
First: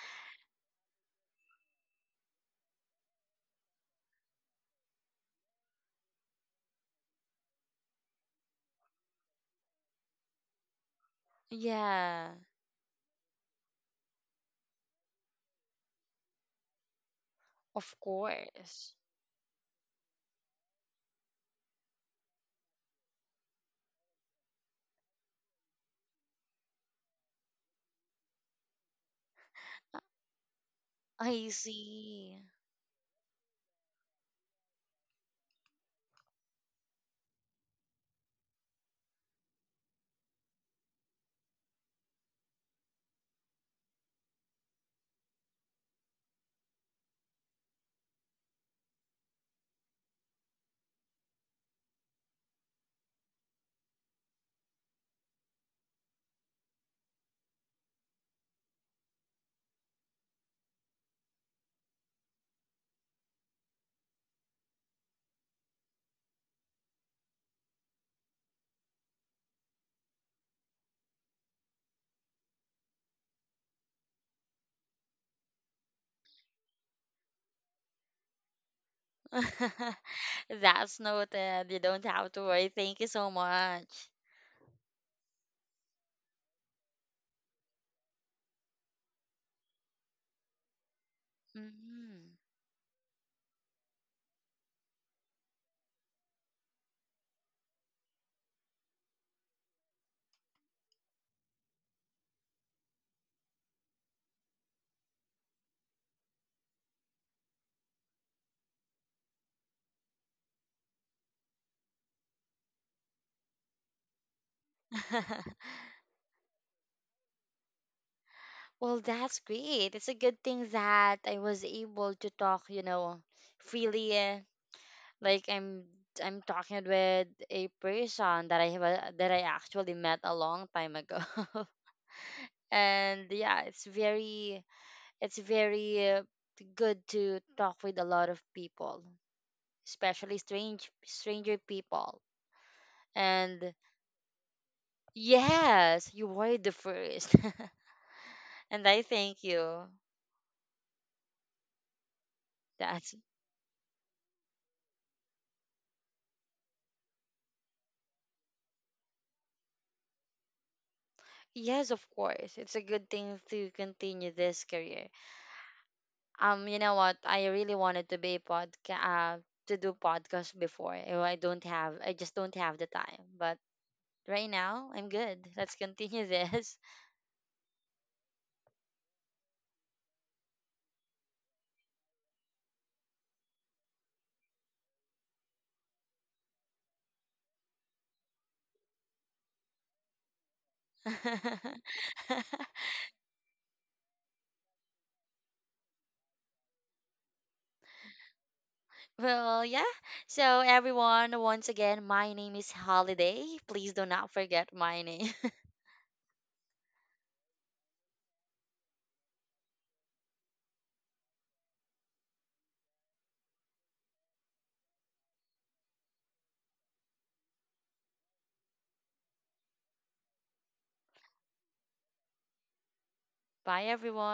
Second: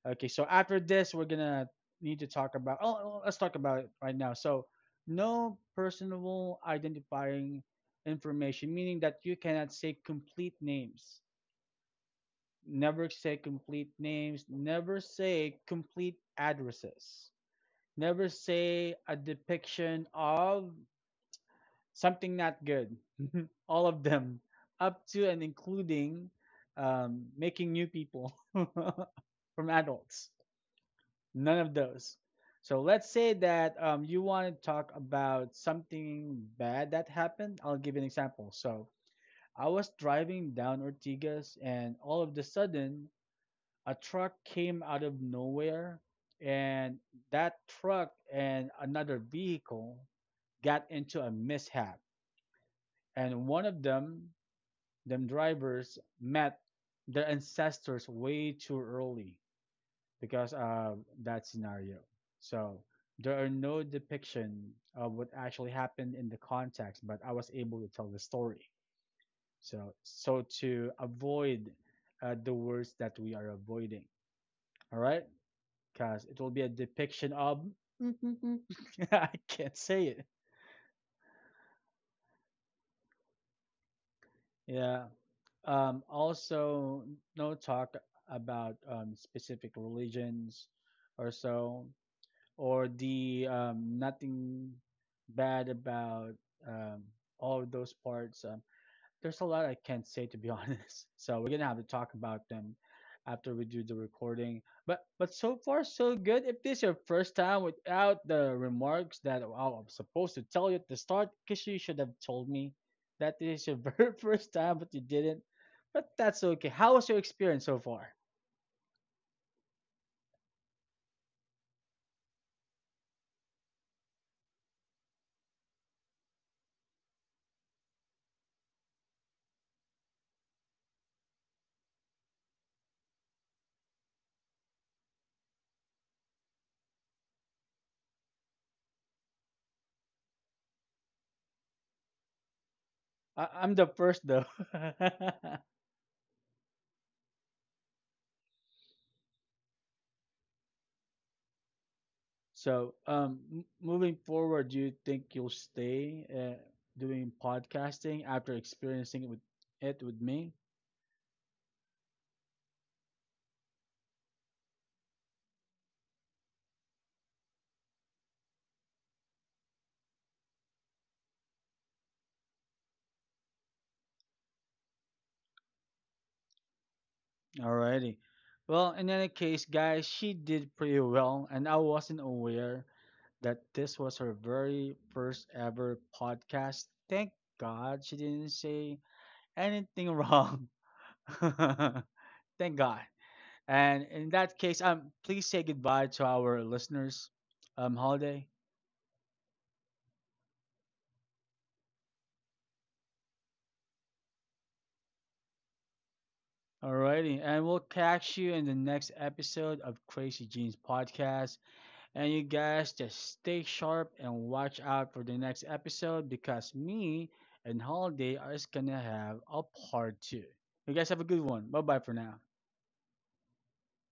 A: Okay, so after this, we're gonna need to talk about, oh, oh, let's talk about it right now. So, no personal identifying information, meaning that you cannot say complete names.
B: Yeah,
A: Never say complete names, never say complete addresses.
B: of
A: Never say
B: course.
A: a depiction of something not good. All of them, up to and including making new people from adults.
B: I
A: None of those.
B: see.
A: So let's say that you want to talk about something bad that happened. I'll give you an example. So I was driving down Ortigas, and all of the sudden, a truck came out of nowhere, and that truck and another vehicle got into a mishap, and one of them drivers met their ancestors way too early because of that scenario. So there are no depiction of what actually happened in the context, but I was able to tell the story, so to avoid the words that we are avoiding. All right. Cause it will be a depiction of. I can't say it.
B: That's noted. You don't have to worry. Thank you so much.
A: Yeah. Also, no talk about specific religions or so,
B: Mm.
A: or the nothing bad about um, all of those parts. There's a lot I can't say, to be honest. So we're gonna have to talk about them after we do the recording. But so far so good. If this is your first time without the remarks that I am supposed to tell you at the start, because you should have told me that this is your very first time, but you didn't. But that's okay. How was your experience so far?
B: Well, that's great. It's a good thing that I was able to talk, you know, freely. Like I'm talking with a person that that I actually met a long time ago. And yeah, it's very good to talk with a lot of people, especially stranger people.
A: I'm
B: And
A: the first though.
B: yes, you were the first. and I thank you.
A: So,
B: That's
A: moving forward, do you think you'll stay doing podcasting after experiencing it with me?
B: yes, of course. It's a good thing to continue this career. You know what? I really wanted to be podcast to do podcast before. Oh, I don't have. I just don't have the time. But right now, I'm good. Let's continue this.
A: Alrighty. Well, in any case, guys, she did pretty well, and I wasn't aware that this was her very first ever podcast. Thank God she didn't say anything wrong. Thank God. And in that case, please say goodbye to our listeners, Holiday.
B: Well, yeah. So, everyone, once again, my name is Holiday. Please do not forget my name.
A: Alrighty, and we'll catch you in the next episode of Crazy Jeans Podcast. And you guys just stay sharp and watch out for the next episode because me and Holiday is gonna have a part two. You guys have a good one. Bye bye for now.
B: Bye, everyone.